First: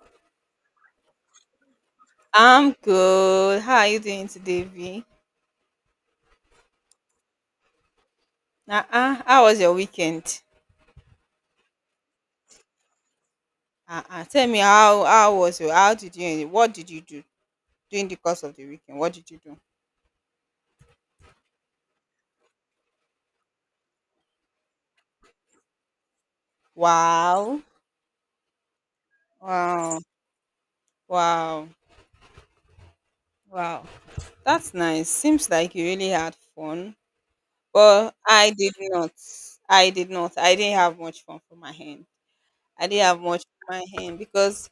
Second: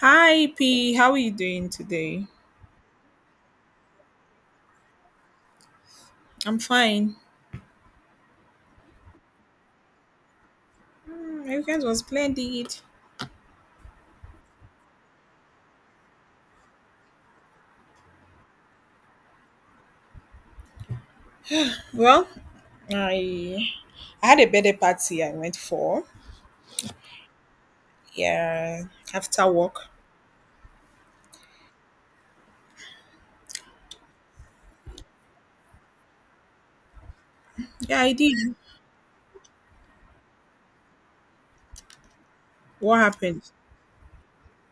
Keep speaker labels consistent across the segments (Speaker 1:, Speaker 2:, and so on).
Speaker 1: Hi P, how are you doing today?
Speaker 2: I'm good. How are you doing today, V?
Speaker 1: I'm fine.
Speaker 2: Uh-uh. How was your weekend?
Speaker 1: My weekend was splendid.
Speaker 2: Uh-uh. Tell me how was your how did you what did you do during the course of the weekend? What did you do?
Speaker 1: Well, I I had a birthday party I went for.
Speaker 2: Wow.
Speaker 1: Yeah, after work.
Speaker 2: Wow. Wow. Wow. That's nice. Seems like you really had fun.
Speaker 1: Yeah, I
Speaker 2: But
Speaker 1: did.
Speaker 2: I did not. I did not. I didn't have much fun for my hand. I
Speaker 1: What
Speaker 2: didn't have much
Speaker 1: happened?
Speaker 2: for my hand because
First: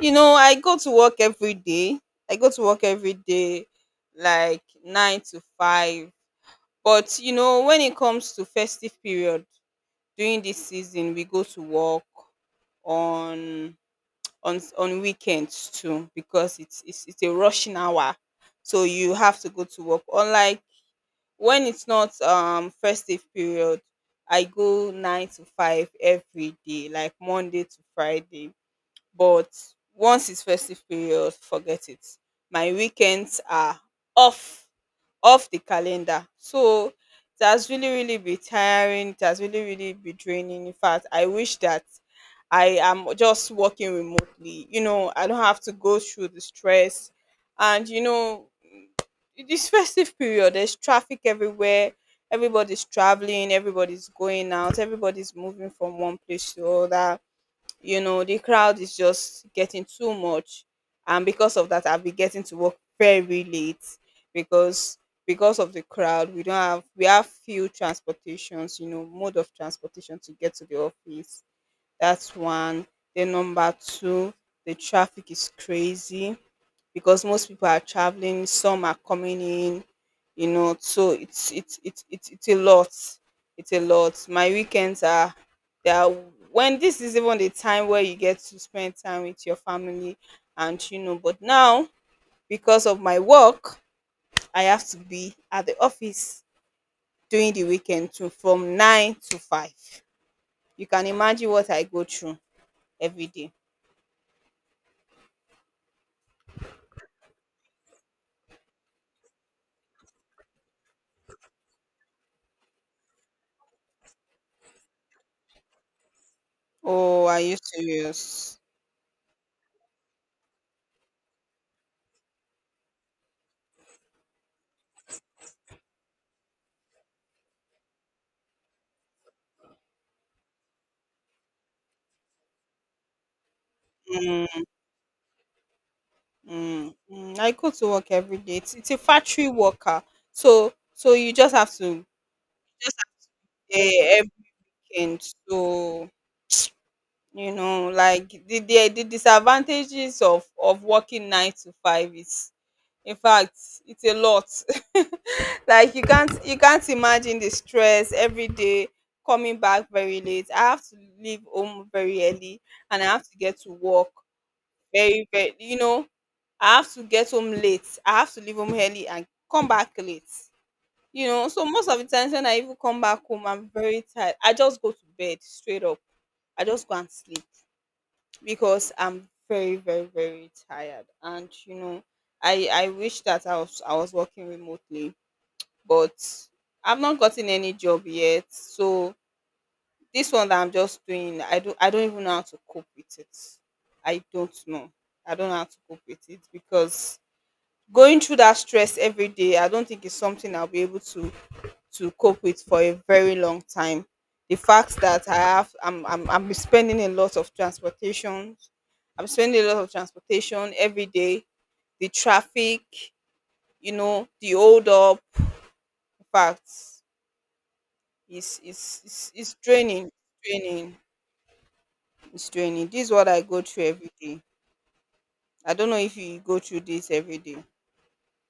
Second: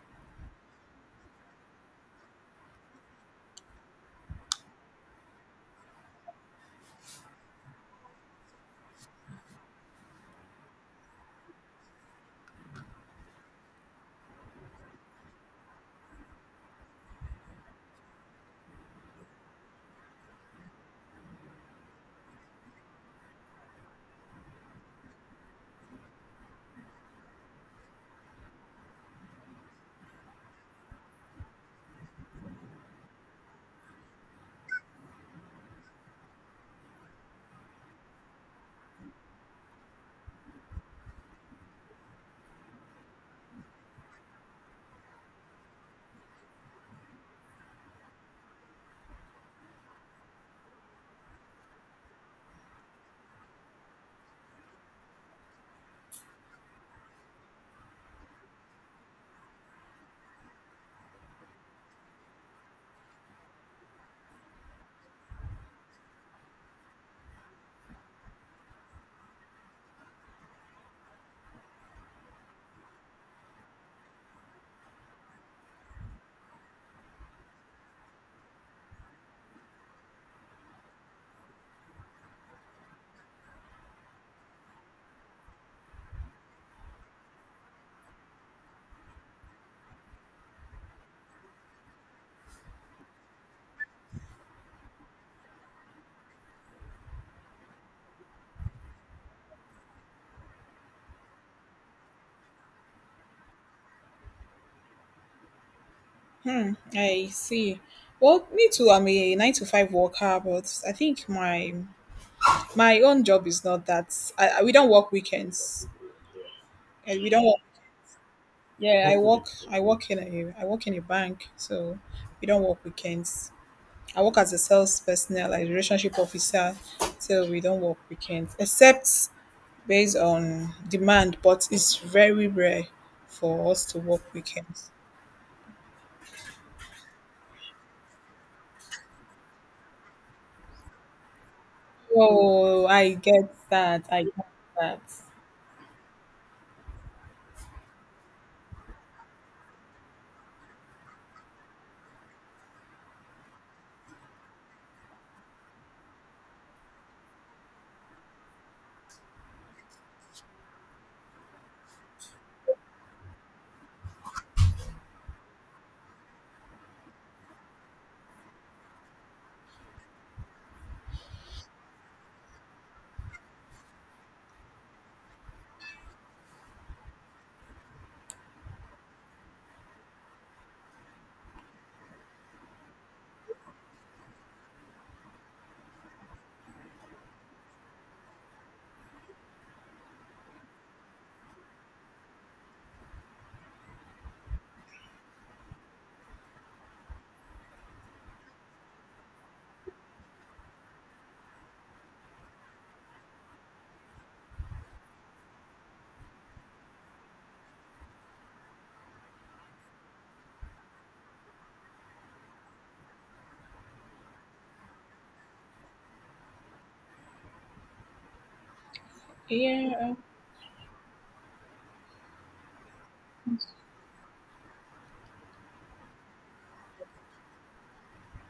Speaker 2: I go to work every day I go to work every day like nine to five. But when it comes to festive period during this season, we go to work on weekends too because it's a rushing hour, so you have to go to work. Unlike when it's not festive period, I go nine to five every day, like Monday to Friday, but once it's festive period, forget it, my weekends are off off the calendar, so it has really, really been tiring, it has really, really been draining. In fact, I wish that I am just working remotely. I don't have to go through the stress. And you know This festive period, there's traffic everywhere. Everybody's traveling, everybody's going out, everybody's moving from one place to other. The crowd is just getting too much, and because of that, I've been getting to work very late because of the crowd, we don't have we have few transportations, mode of transportation to get to the office. That's one. Then number two, the traffic is crazy because most people are traveling, some are coming in. So it's a lot. It's a lot. My weekends are They are when this is even the time where you get to spend time with your family, but now, because of my work, I have to be at the office during the weekend too from nine to five. You can imagine what I go through every day.
Speaker 1: I see. Well, me too. I'm a nine to five worker, but I think my own job is not that. We don't work weekends. And
Speaker 2: Oh,
Speaker 1: we
Speaker 2: are
Speaker 1: don't.
Speaker 2: you
Speaker 1: Work,
Speaker 2: serious?
Speaker 1: yeah, I work. I work in a bank, so we don't work weekends. I work as a sales personnel, like relationship officer, so we don't work weekends except based on demand, but it's very rare for us to work
Speaker 2: Mm.
Speaker 1: weekends.
Speaker 2: Mm, mm, I go to work every day. It's a factory worker, so you just have to
Speaker 1: Oh,
Speaker 2: just
Speaker 1: I get that.
Speaker 2: eh,
Speaker 1: I get that.
Speaker 2: everything. So like the disadvantages of working nine to five is, in fact, it's a lot. Like you can't imagine the stress every day coming back very late. I have to leave home very early, and I have to get to work very very. You know, I have to get home late. I have to leave home early and come back late. So most of the times when I even come back home, I'm very tired. I just go to bed straight up. I just go and sleep because I'm very, very, very tired. I wish that I was working remotely, but I've not gotten any job yet. So this one that I'm just doing, I don't even know how to cope with it. I don't know. I don't know how to cope with it because going through that stress every day, I don't think it's something I'll be able to cope with for a very long time. The fact that I have, I'm spending a lot of transportation. I'm spending a lot of transportation every day. The traffic, the hold up. In fact, it's draining,
Speaker 1: Yeah,
Speaker 2: draining, it's draining. This is what I go through every day. I don't know if you go through this every day.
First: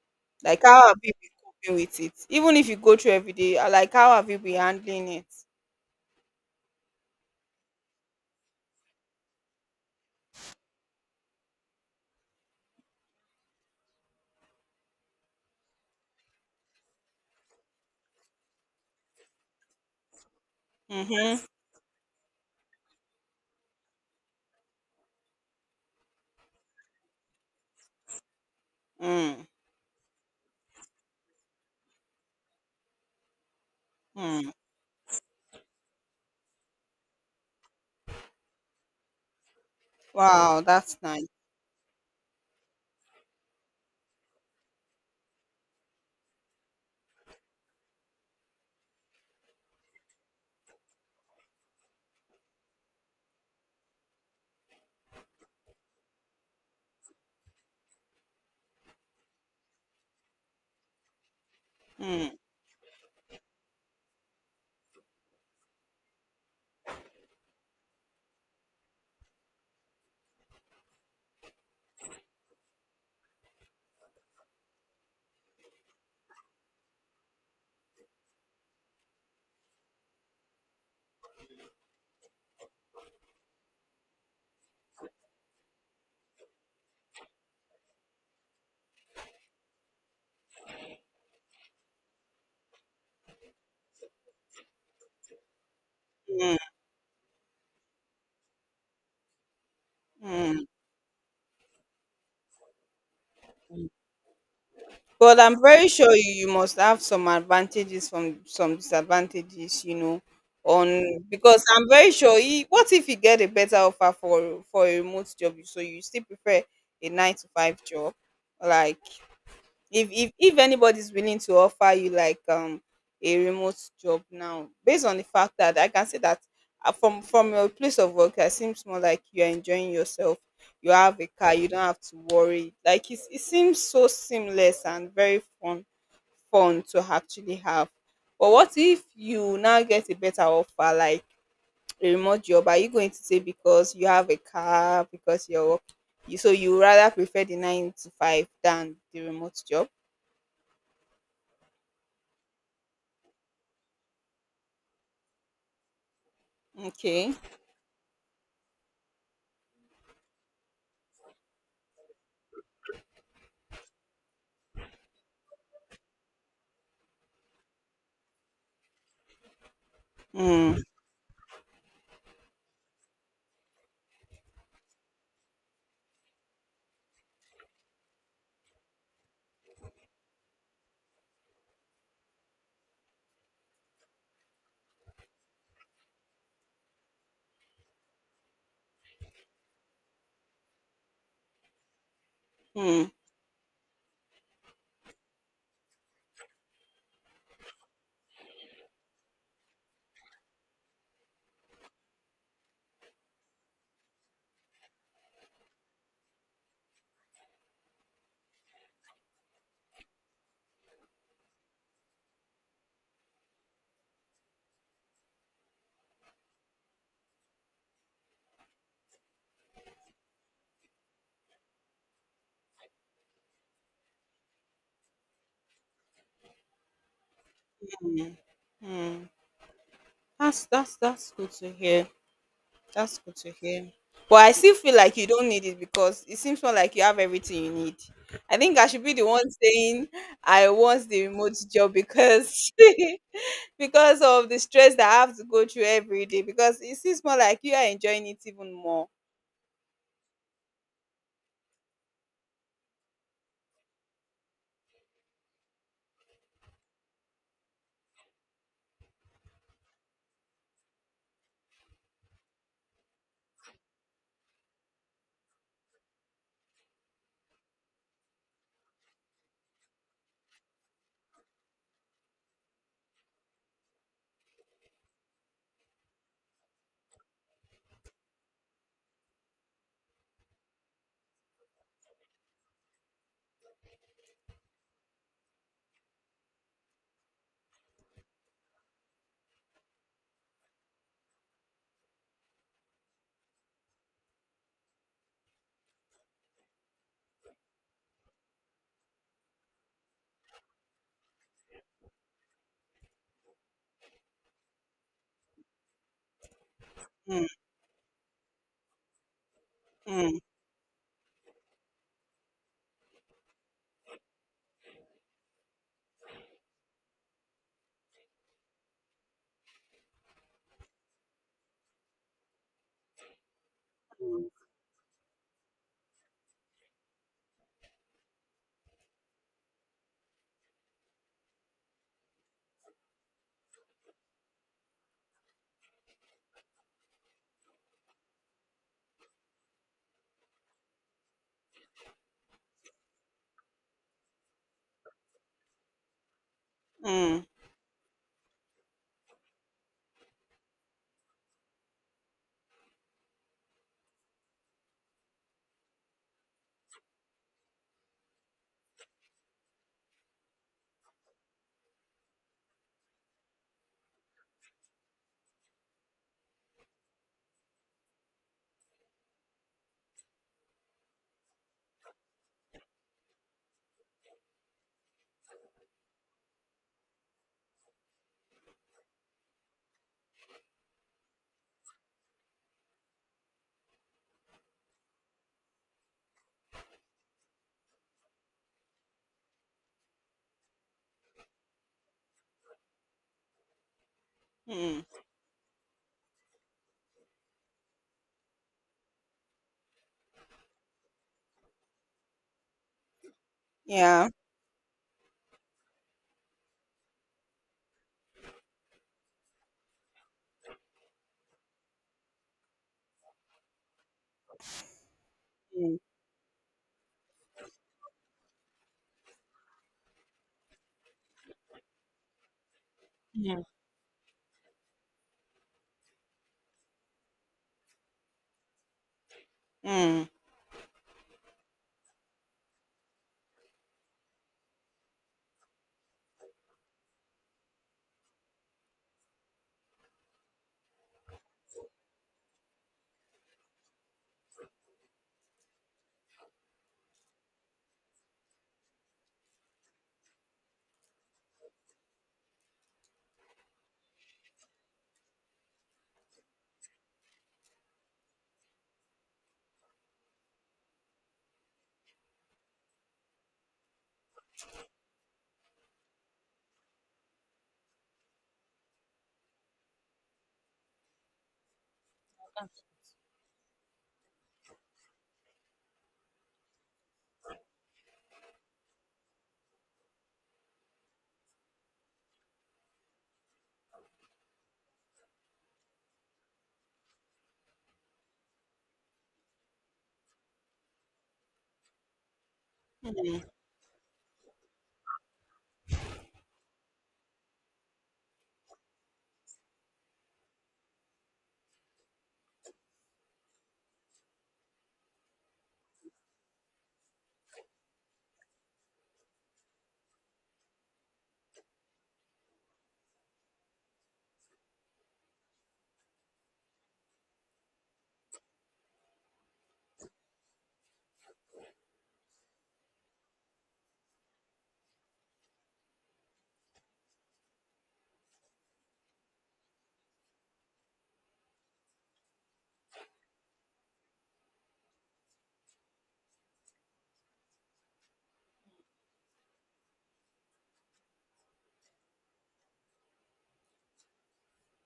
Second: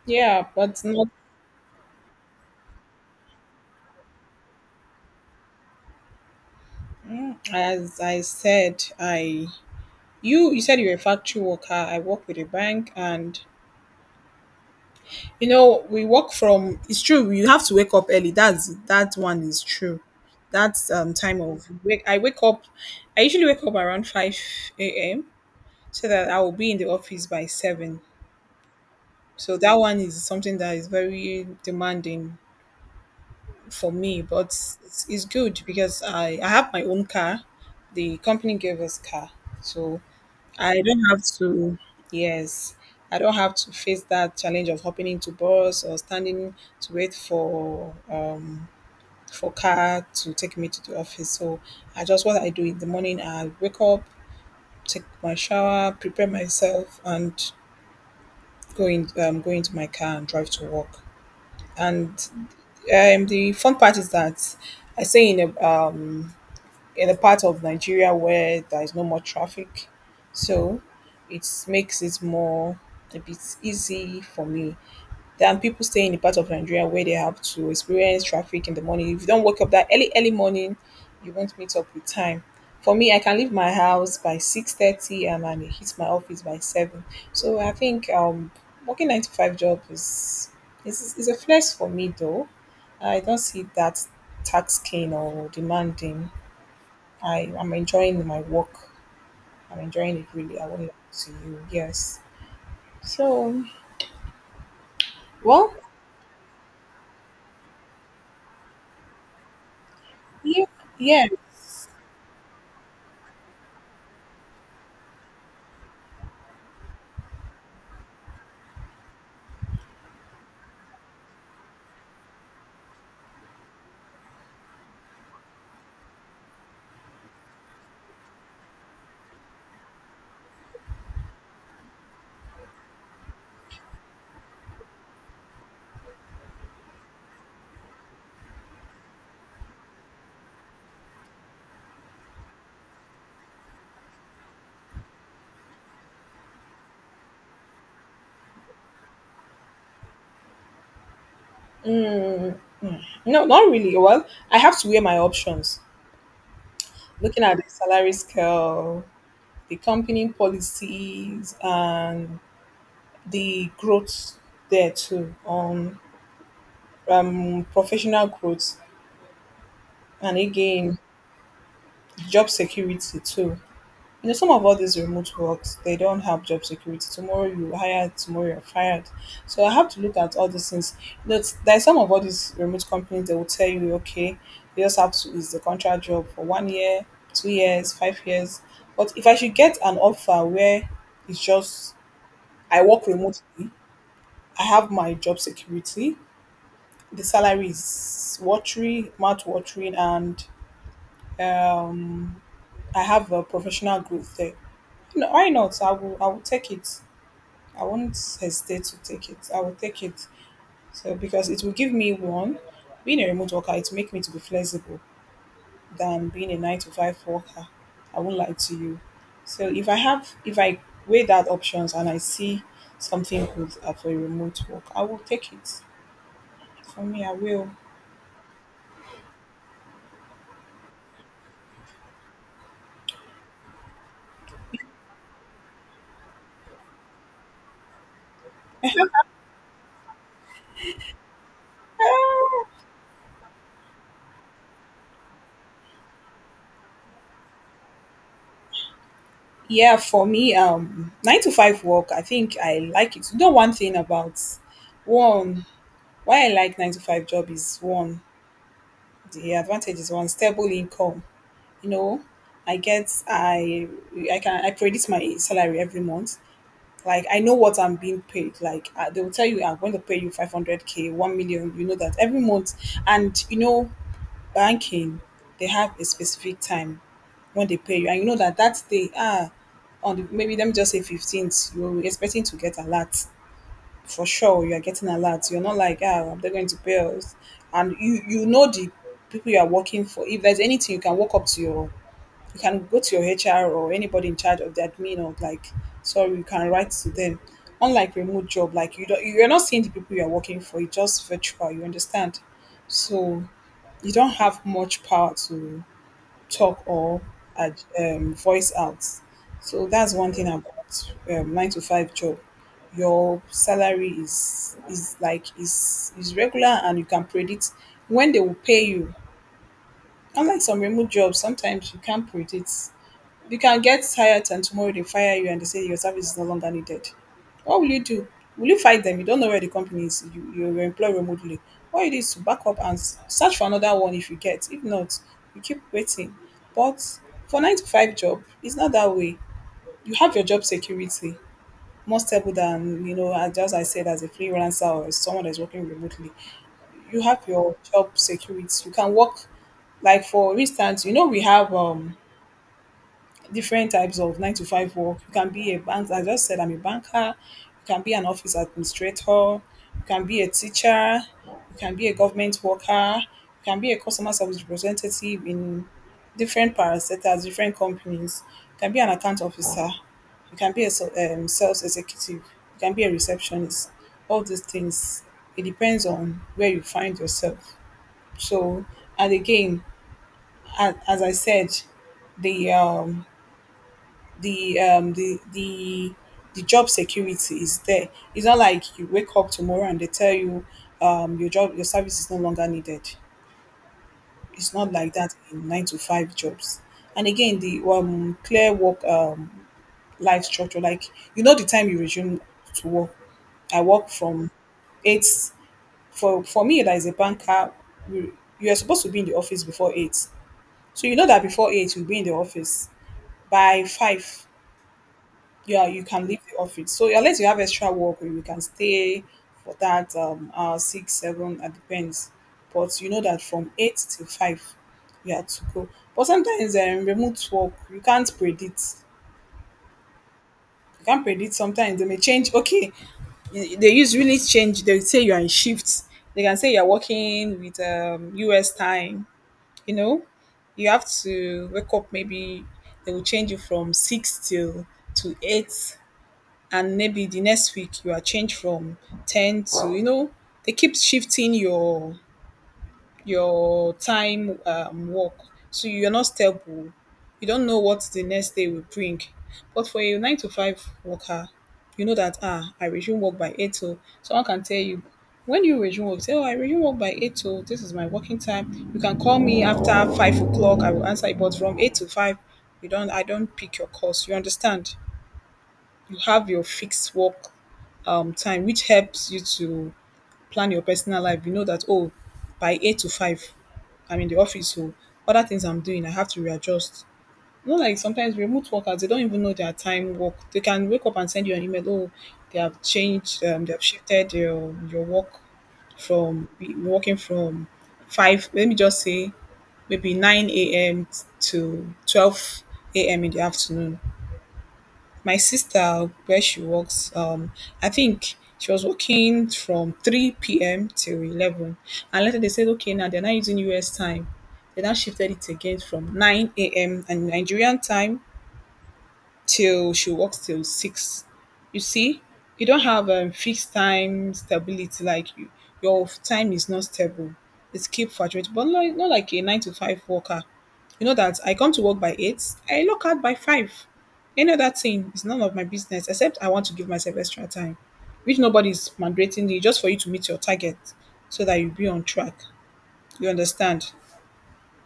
Speaker 1: yeah,
Speaker 2: Like,
Speaker 1: but
Speaker 2: how have
Speaker 1: not
Speaker 2: you been coping with it? Even if you go through every day, like, how have you been handling it?
Speaker 1: as I said. I You said you're a factory worker. I work with a bank, and we work from it's true, you have to wake up early. That one is true. That's time
Speaker 2: Mm-hmm.
Speaker 1: of wake, I usually wake up around 5 a.m. so that I will be in the office by seven.
Speaker 2: Mm-hmm.
Speaker 1: So that one is something that is very demanding for me, but it's good because I have my own car. The company gave us car. So
Speaker 2: Wow,
Speaker 1: I
Speaker 2: that's
Speaker 1: don't have
Speaker 2: nice.
Speaker 1: to, yes, I don't have to face that challenge of hopping into bus or standing to wait for car to take me to the office. So I just what I do in the morning, I wake up, take my shower, prepare myself, and go into my car and drive to work. And
Speaker 2: Mm,
Speaker 1: the fun part is that I stay in a part of Nigeria where there is no more traffic. So it makes it more a bit easy for me than people staying in the part of Nigeria where they have to experience traffic in the morning. If you don't wake up that early, early morning, you won't meet up with time. For me, I can leave my house by 6:30 and I hit my office by seven. So I think working nine to five job is a flex for me though. I don't see that taxing or demanding.
Speaker 2: mm,
Speaker 1: I am enjoying my work. I'm enjoying it really.
Speaker 2: mm.
Speaker 1: I won't lie to you. Yes. So,
Speaker 2: But I'm
Speaker 1: well,
Speaker 2: very sure you must have some advantages from some disadvantages, you know,
Speaker 1: yeah,
Speaker 2: on because
Speaker 1: yes.
Speaker 2: I'm very sure, what if you get a better offer for a remote job, so you still prefer a nine to five job, like if anybody's willing to offer you like a remote job now, based on the fact that I can say that, from your place of work, it seems more like you're enjoying yourself. You have a car, you don't have to worry. Like it seems so seamless and very fun to actually have. But what if you now get a better offer, like a remote job? Are you going to say, because you have a car, because you're work- you so you rather prefer the nine to five than the remote job?
Speaker 1: Mm, mm. No, not really. Well, I have to weigh my options.
Speaker 2: Okay.
Speaker 1: Looking at the salary scale, the company policies, and the growth there too. Professional growth, and
Speaker 2: Mm,
Speaker 1: again, job security too. You know, some of all these remote works, they don't have job security. Tomorrow you hire, tomorrow you're fired, so I have to look at all these things. You know, there's some of all these remote companies, they will tell you, okay, you just have to is the contract job for one year, 2 years, 5 years. But if I should get an offer where it's just I work
Speaker 2: mm,
Speaker 1: remotely, I have my job security, the salary is watery mouth watering, and um I have a professional growth there, no, why not, I will take it. I won't hesitate to take it. I will take it. So because it will give me one, being a remote worker, it will make me to be flexible than being a nine to five worker. I won't lie to you. So if I weigh that options and I see something good for a remote work, I will take it. For me, I will.
Speaker 2: mm. That's good to hear. That's good to hear. But I still feel like you don't need it because it seems more like you have everything you need. I think I should be the one saying I want the remote job
Speaker 1: Ah,
Speaker 2: because because of the stress that I have to go through every day. Because it seems more like you are enjoying it even more.
Speaker 1: yeah, for me, nine to five work. I think I like it. You know, one thing about one, why I like nine to five job is one, the advantage is one stable income. You know, I get, I can, I predict my salary every month, like I know what I'm being paid, like they will tell you, I'm going to pay you 500K, 1 million, you know that every month. And you know, banking, they have a specific time when they pay you, and you know that, that day, ah, on the, maybe let me just say 15th, you're expecting to get a lot. For sure, you're getting a lot. You're not like, ah, they're going to pay us. And you know the people you are working for, if there's anything, you can walk up to your, you can go to your HR or anybody in charge of the admin, or like, sorry, you can write to them. Unlike remote job, like you're not seeing the people you're working for, it's just virtual, you understand? So you don't have much power to talk or voice out. So that's one
Speaker 2: Mm,
Speaker 1: thing about nine to five job. Your salary is like is regular, and you can predict when they will pay you. Unlike some remote jobs, sometimes you can't predict. You can get tired and tomorrow they fire you and they say your service is no longer needed. What will you do? Will you fight them? You don't know where the company is. You were employed remotely. What it is to back up and search for another one if you get. If not, you keep waiting. But for nine to five job, it's not that way. You have your job security, more stable than you know. As just I said, as a freelancer or as someone that's working remotely, you have
Speaker 2: mm,
Speaker 1: your job security. You can work, like, for instance, you know we have different types of nine to five work. You can be a bank, I just said I'm a banker. You can be an office administrator, you can be a teacher, you can be a government worker, you can be a customer service representative in different parastatals, different companies. You can be an account officer, you can be a sales executive, you can be a receptionist. All these things, it depends on where you find yourself. So, and again, as I said, the um, the um the the the job security is there. It's not like you wake up tomorrow and they tell you your service is no longer needed. It's not
Speaker 2: mm.
Speaker 1: like that in nine to five jobs. And again, the clear work life structure, like you know the time you resume to work. I work
Speaker 2: Yeah.
Speaker 1: from eight, for me that is a banker, you are supposed to be in the office before eight. So you know that before eight you'll be in the office. By five, yeah,
Speaker 2: Mm,
Speaker 1: you can leave the office. So unless you have extra work, you can stay for that hour six, seven, it depends. But you know that
Speaker 2: mm,
Speaker 1: from eight to five, you have to go. But sometimes remote work, you can't predict.
Speaker 2: mm.
Speaker 1: You can't predict. Sometimes they may change. Okay, they usually change. They will say you are in shifts. They can say you are working with US time. You know, you have to wake up. Maybe they will change you from six till to eight, and maybe the next week you are changed from 10 to, you know, they keep shifting your time work. So you're not stable, you don't know what the next day will bring. But for a 9 to 5 worker, you know that, ah, I resume work by 8 o, someone can tell you when you resume work say, oh, I resume work by 8 o, this is my working time. You can call me after 5 o'clock, I will answer you. But from 8 to 5, you don't I don't pick your calls, you understand? You have your fixed work time, which helps you to plan your personal life. You know that, oh, by 8 to 5, I'm in the office, so other things I'm doing, I have to readjust. You know, like sometimes remote workers, they don't even know their time work. They can wake up and send you an email, oh, they have changed, they have shifted your work from working from 5, let me just say, maybe 9 a.m. to 12 a.m. in the afternoon. My sister, where she works, I think she was working from 3 p.m. till 11. And later they said, okay, now they're not using US time. They now shifted it again from 9 a.m. and Nigerian time till she works till 6. You see, you don't have fixed time stability, like you, your time is not stable. It's keep fluctuating, but not like a 9 to 5 worker, you know that I come to work by 8, I lock out by 5. Any other thing is none of my business except I want to give myself extra time, which nobody is mandating you just for you to meet your target so that you be on track. You understand?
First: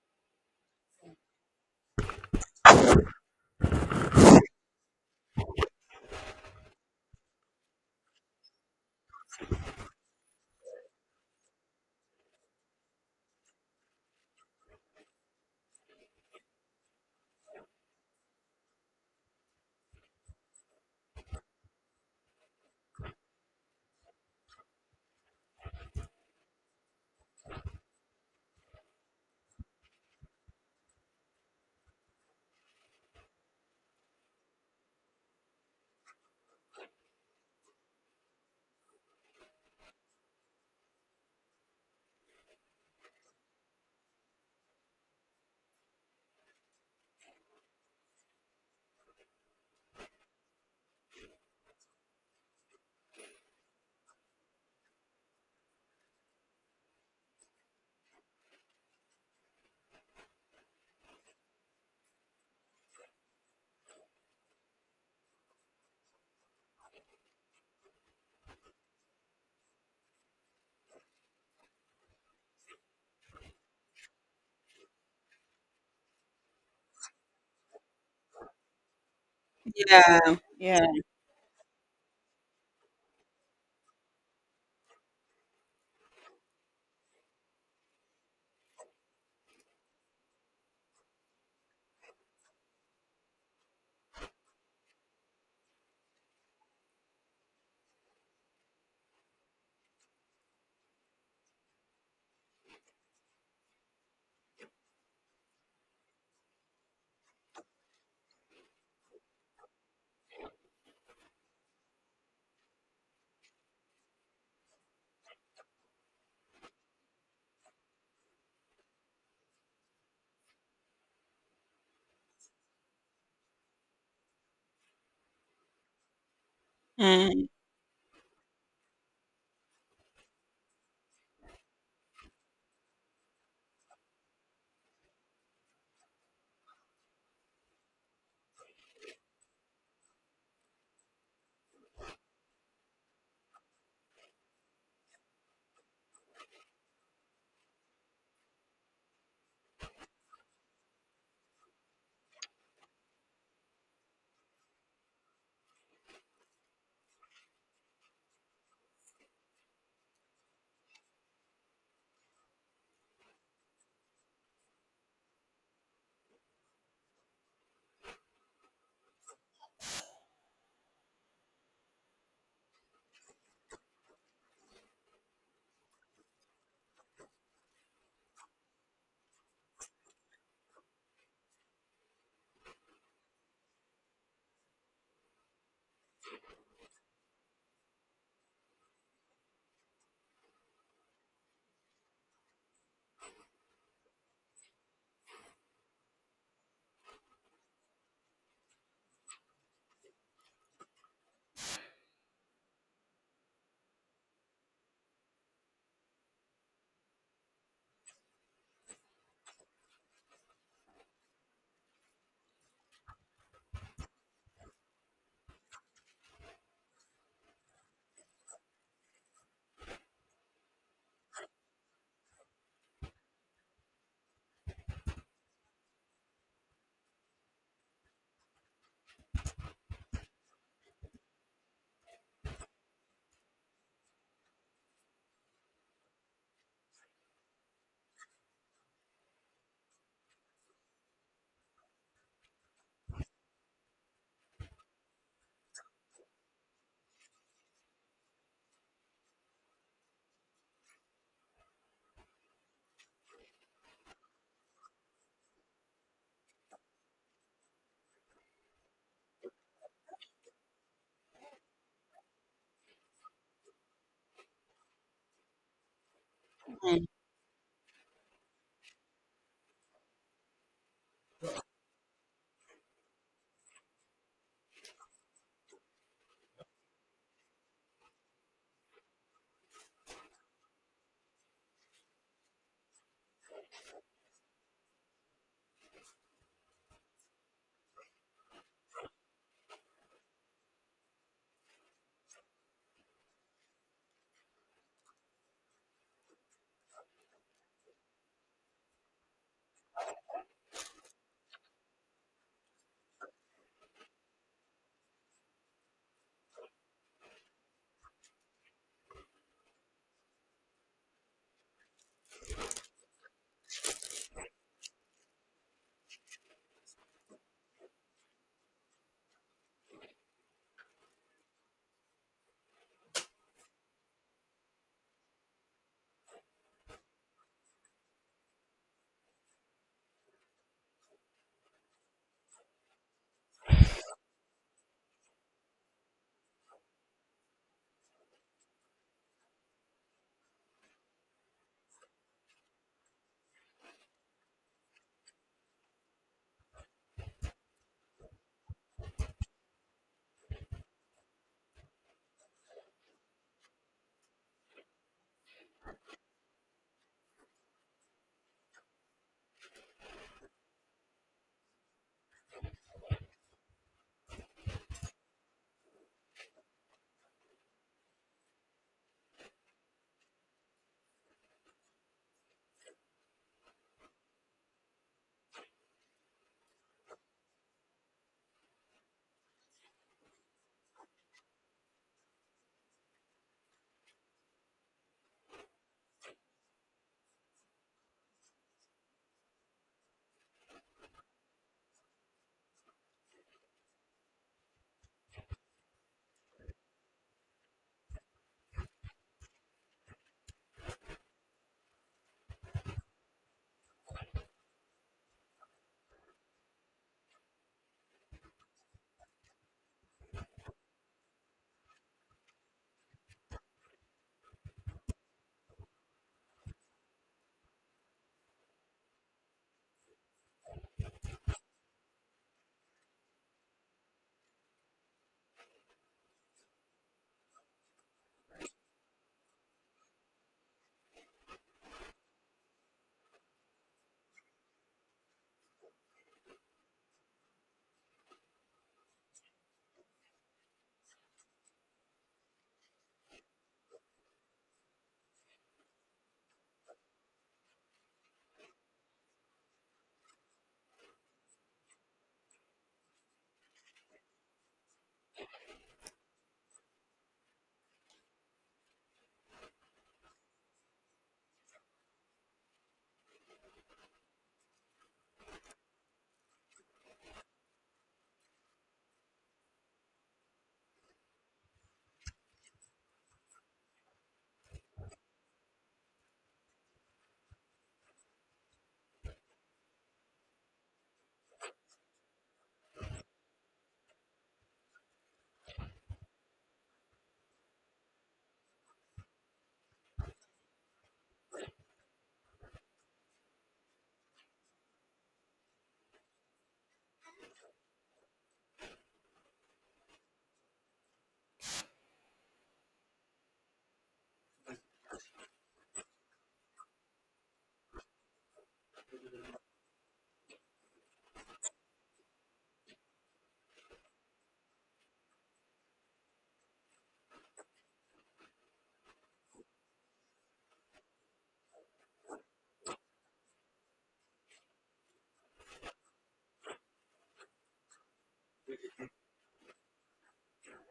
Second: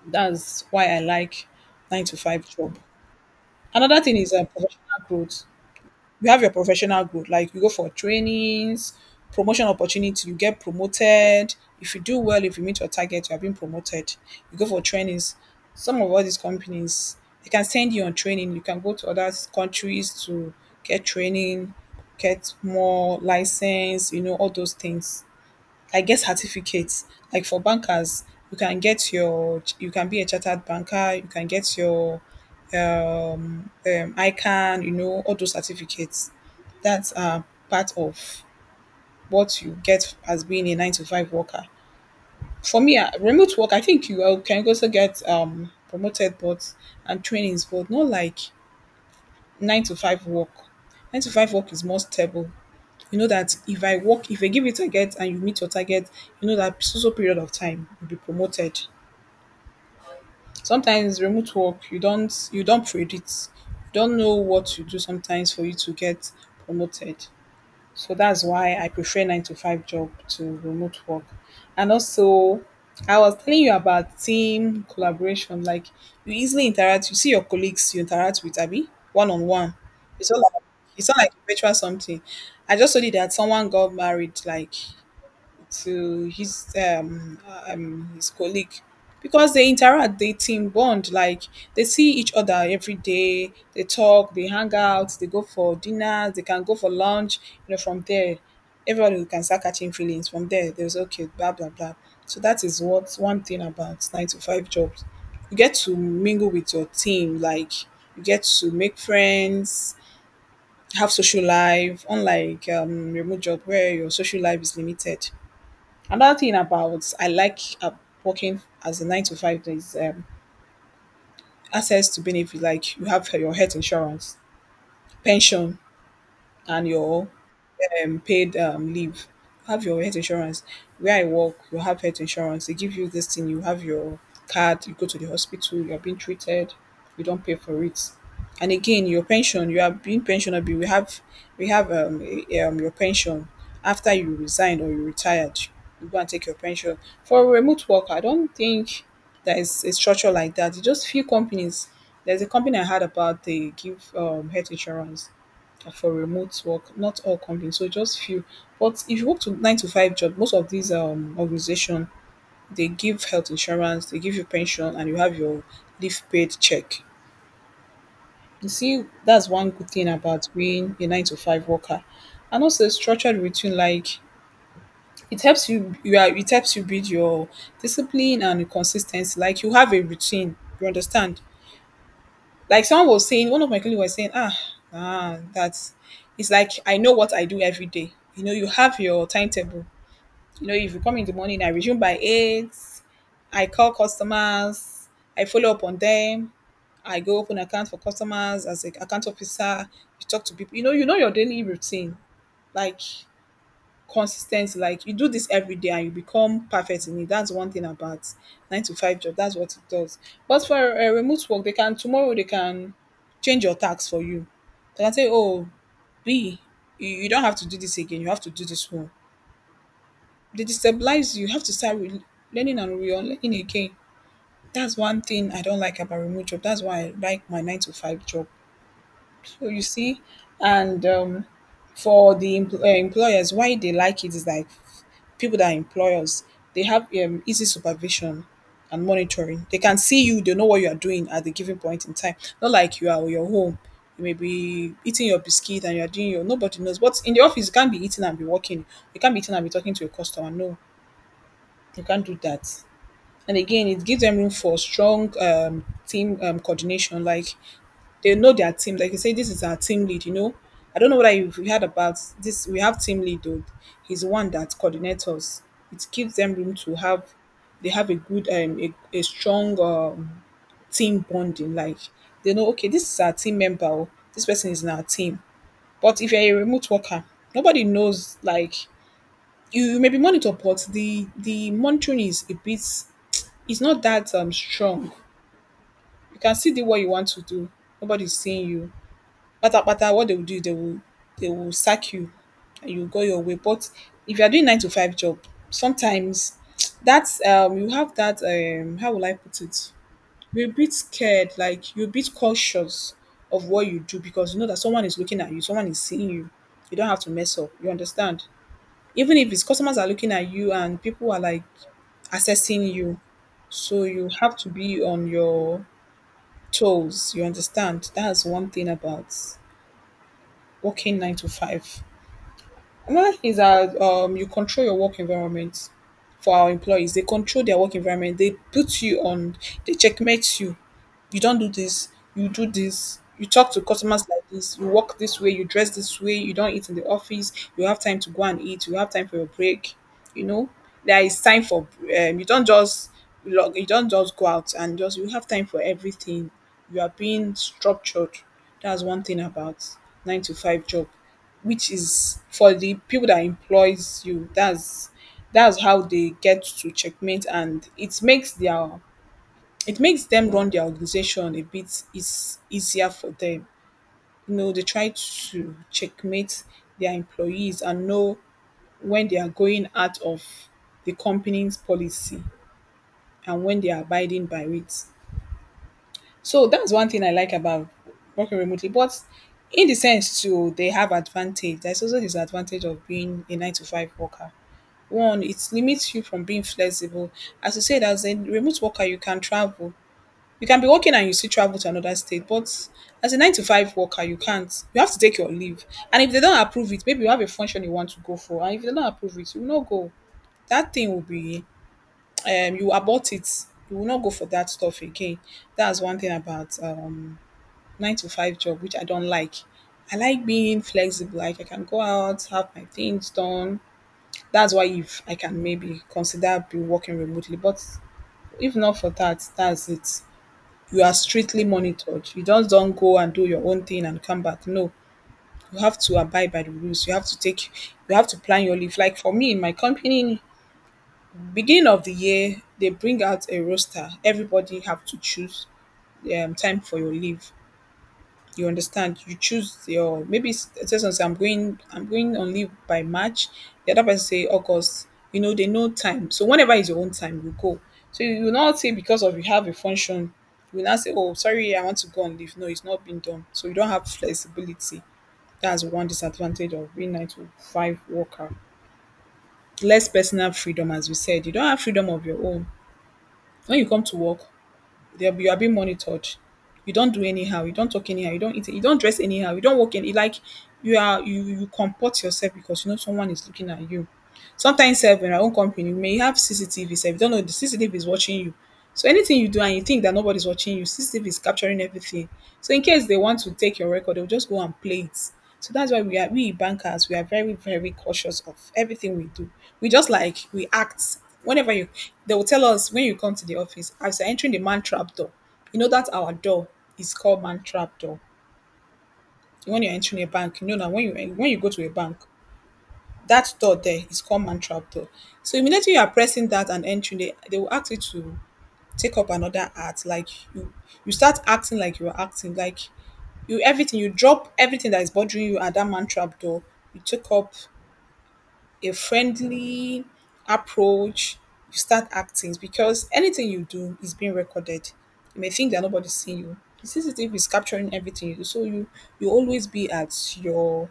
Speaker 1: That's why I like 9 to 5 job. Another thing is professional growth, you have your professional growth, like you go for trainings, promotion opportunity, you get promoted. If you do well, if you meet your target, you are being promoted, you go for trainings. Some of all these companies, they can send you on training, you can go to other countries to get training, get more license, you know, all those things. I get certificates. Like for bankers, you can be a chartered banker, you can get your um, um ICANN, you know, all those certificates. That's part of what you get as being a nine to five worker. For me, remote work, I think you can also get promoted, but and trainings, but not like nine to five work. Nine to five work is more stable, you know that if I work, if I give you target and you meet your target, you know that so so period of time you'll be promoted. Sometimes remote work, you don't predict, you don't know what to do sometimes for you to get promoted. So that's why I prefer nine to five job to remote work. And also, I was telling you about team collaboration, like you easily interact, you see your colleagues, you interact with Abby one on one.
Speaker 2: Yeah.
Speaker 1: It's all like
Speaker 2: Yeah.
Speaker 1: it's not like virtual something. I just told you that someone got married, like, to his colleague, because they interact, they team bond, like they see each other every day, they talk, they hang out, they go for dinners, they can go for lunch, you know. From there, everybody can start catching feelings. From there, there's okay blah blah blah. So that is what one thing about nine to five jobs, you get to mingle with your team, like you get to make friends, have social life, unlike remote job where your social life is limited. Another thing about I like working as a nine to five is access to benefit. Like, you have your health insurance, pension, and your
Speaker 2: Mm,
Speaker 1: paid leave. Have your health insurance. Where I work, you have health insurance. They give you this thing. You have your card. You go to the hospital. You are being treated. You don't pay for it. And again, your pension. You are being pensionable. We have your pension after you resign or you retired. You go and take your pension. For a remote worker, I don't think there is a structure like that. It's just few companies. There's a company I heard about. They give health insurance for remote work. Not all companies, so just few. But if you work to nine to five job, most of these organization, they give health insurance, they give you pension, and you have your leave paid check. You see, that's one good thing about being a nine to five worker. And also a structured routine, like it helps you, you are it helps you build your discipline and consistency. Like, you have a routine, you understand? Like someone was saying, one of my colleagues was saying, that's, it's like I know what I do every day. You know, you have your timetable. You know, if you come in the morning, I resume by 8, I call customers, I follow up on them, I go open accounts for customers as an account officer, you talk to people. you know your daily routine. Like, consistent, like you do this every day and you become perfect in it. That's one thing about nine to five job, that's what it does. But for a remote work, they can tomorrow, they can change your tax for you, they can say, oh, b you don't have to do this again, you have to do this one. They destabilize you, you have to start learning and relearning again. That's one thing I don't like about remote job, that's why I like my nine to five job. So you see. And for the employers, why they like it is like, people that employ us, they have easy supervision and monitoring. They can see you, they know what you are doing at the given point in time. Not like you are on your home, you may be eating your biscuit and you are doing your, nobody knows. But in the office, you can't be eating and be working. You can't be eating and be talking to your customer. No, you can't do that. And again, it gives them room for strong team coordination. Like, they know their team. Like you say, this is our team lead, you know. I don't know whether you've heard about this. We have team lead though. He's the one that coordinates us. It gives them room to
Speaker 2: mm,
Speaker 1: have, they have a good a strong team bonding. Like, they know, okay, this is our team member, oh, this person is in our team. But if you're a remote worker, nobody knows. Like, you may be monitored, but the monitoring is a bit, it's not that strong. You can still do what you want to do. Nobody's seeing you. Patapata, what they will do is they will sack you and you go your way. But if you are doing nine to five job, sometimes that's you have that, how will I put it? You're a bit scared, like you're a bit cautious of what you do, because you know that someone is looking at you, someone is seeing you. You don't have to mess up. You understand? Even if it's customers are looking at you, and people are like assessing you, so you have to be on your toes. You understand? That's one thing about working nine to five. Another thing is that you control your work environment. For our employees, they control their work environment. They put you on, they checkmate you don't do this, you talk to customers like this, you walk this way, you dress this way, you don't eat in the office, you have time to go and eat, you have time for your break. You know, there is time for you don't just log, you don't just go out, and just, you have time for everything. You are being structured. That's one thing about nine to five job, which is for the people that employs you. That's, how they get to checkmate, and it makes them run their organization a bit, is easier for them. You know, they try to checkmate their employees and know when they are going out of the company's policy and when they are abiding by it. So that's one thing I like about working remotely. But in the sense too, they have advantage. There's also disadvantage of being a nine to five worker. One, it limits you from being flexible. As you said, as a remote worker, you can travel, you can be working and you still travel to another state, but as a nine to five worker, you can't. You have to take your leave. And if they don't approve it, maybe you have a function you want to go for, and if they don't approve it, you will not go. That thing will be, you abort it. You will not go for that stuff again. That's one thing about nine to five job, which I don't like. I like being flexible. Like, I can go out, have my things done. That's why if I can, maybe consider be working remotely. But if not for that, that's it, you are strictly monitored. You just don't go and do your own thing and come back. No, you have to abide by the rules. You have to plan your leave. Like for me, in my company, beginning of the year they bring out a roster. Everybody have to choose time for your leave. You understand? You choose your, maybe, say something, I'm going on leave by March. The other person say August, you know. They know time, so whenever is your own time, you go. So you will not say, because of you have a function, you will not say, oh sorry, I want to go on leave. No, it's not been done. So you don't have flexibility. That's one disadvantage of being nine to five worker. Less personal freedom, as we said, you don't have freedom of your own. When you come to work, you are being monitored. You don't do anyhow. You don't talk anyhow. You don't eat. You don't dress anyhow. You don't walk any, like, you are. You comport yourself because you know someone is looking at you. Sometimes, self in our own company, we may have CCTV. Self, you don't know the CCTV is watching you. So anything you do and you think that nobody's watching you, CCTV is capturing everything. So in case they want to take your record, they'll just go and play it. So that's why we bankers we are very cautious of everything we do. We just like we act whenever you they will tell us when you come to the office as you're entering the man trap door. You know that our door is called man trap door. When you're entering a bank, you know now when you go to a bank, that door there is called man trap door. So immediately you are pressing that and entering, they will ask you to take up another art like you you start acting like you're acting like you everything you drop everything that is bothering you at that man trap door you took up a friendly approach. You start acting because anything you do is being recorded. You may think that nobody's seeing you. The CCTV is capturing everything you do, so you always be at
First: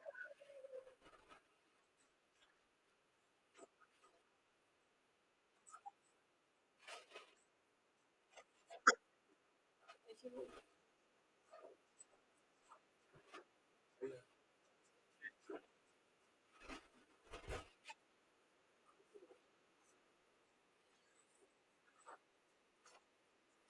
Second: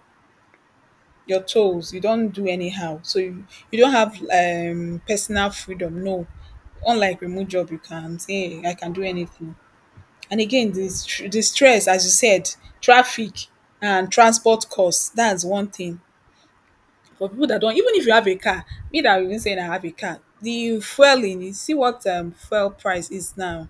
Speaker 1: your toes. You don't do anyhow, so you don't have personal freedom. No, unlike remote job, you can say, "Hey, I can do anything." And again, the stress, as you said, traffic and transport costs, that's one thing. For people that don't, even if you have a car, me that I'm even saying I have a car, the fueling, you see what fuel price is now.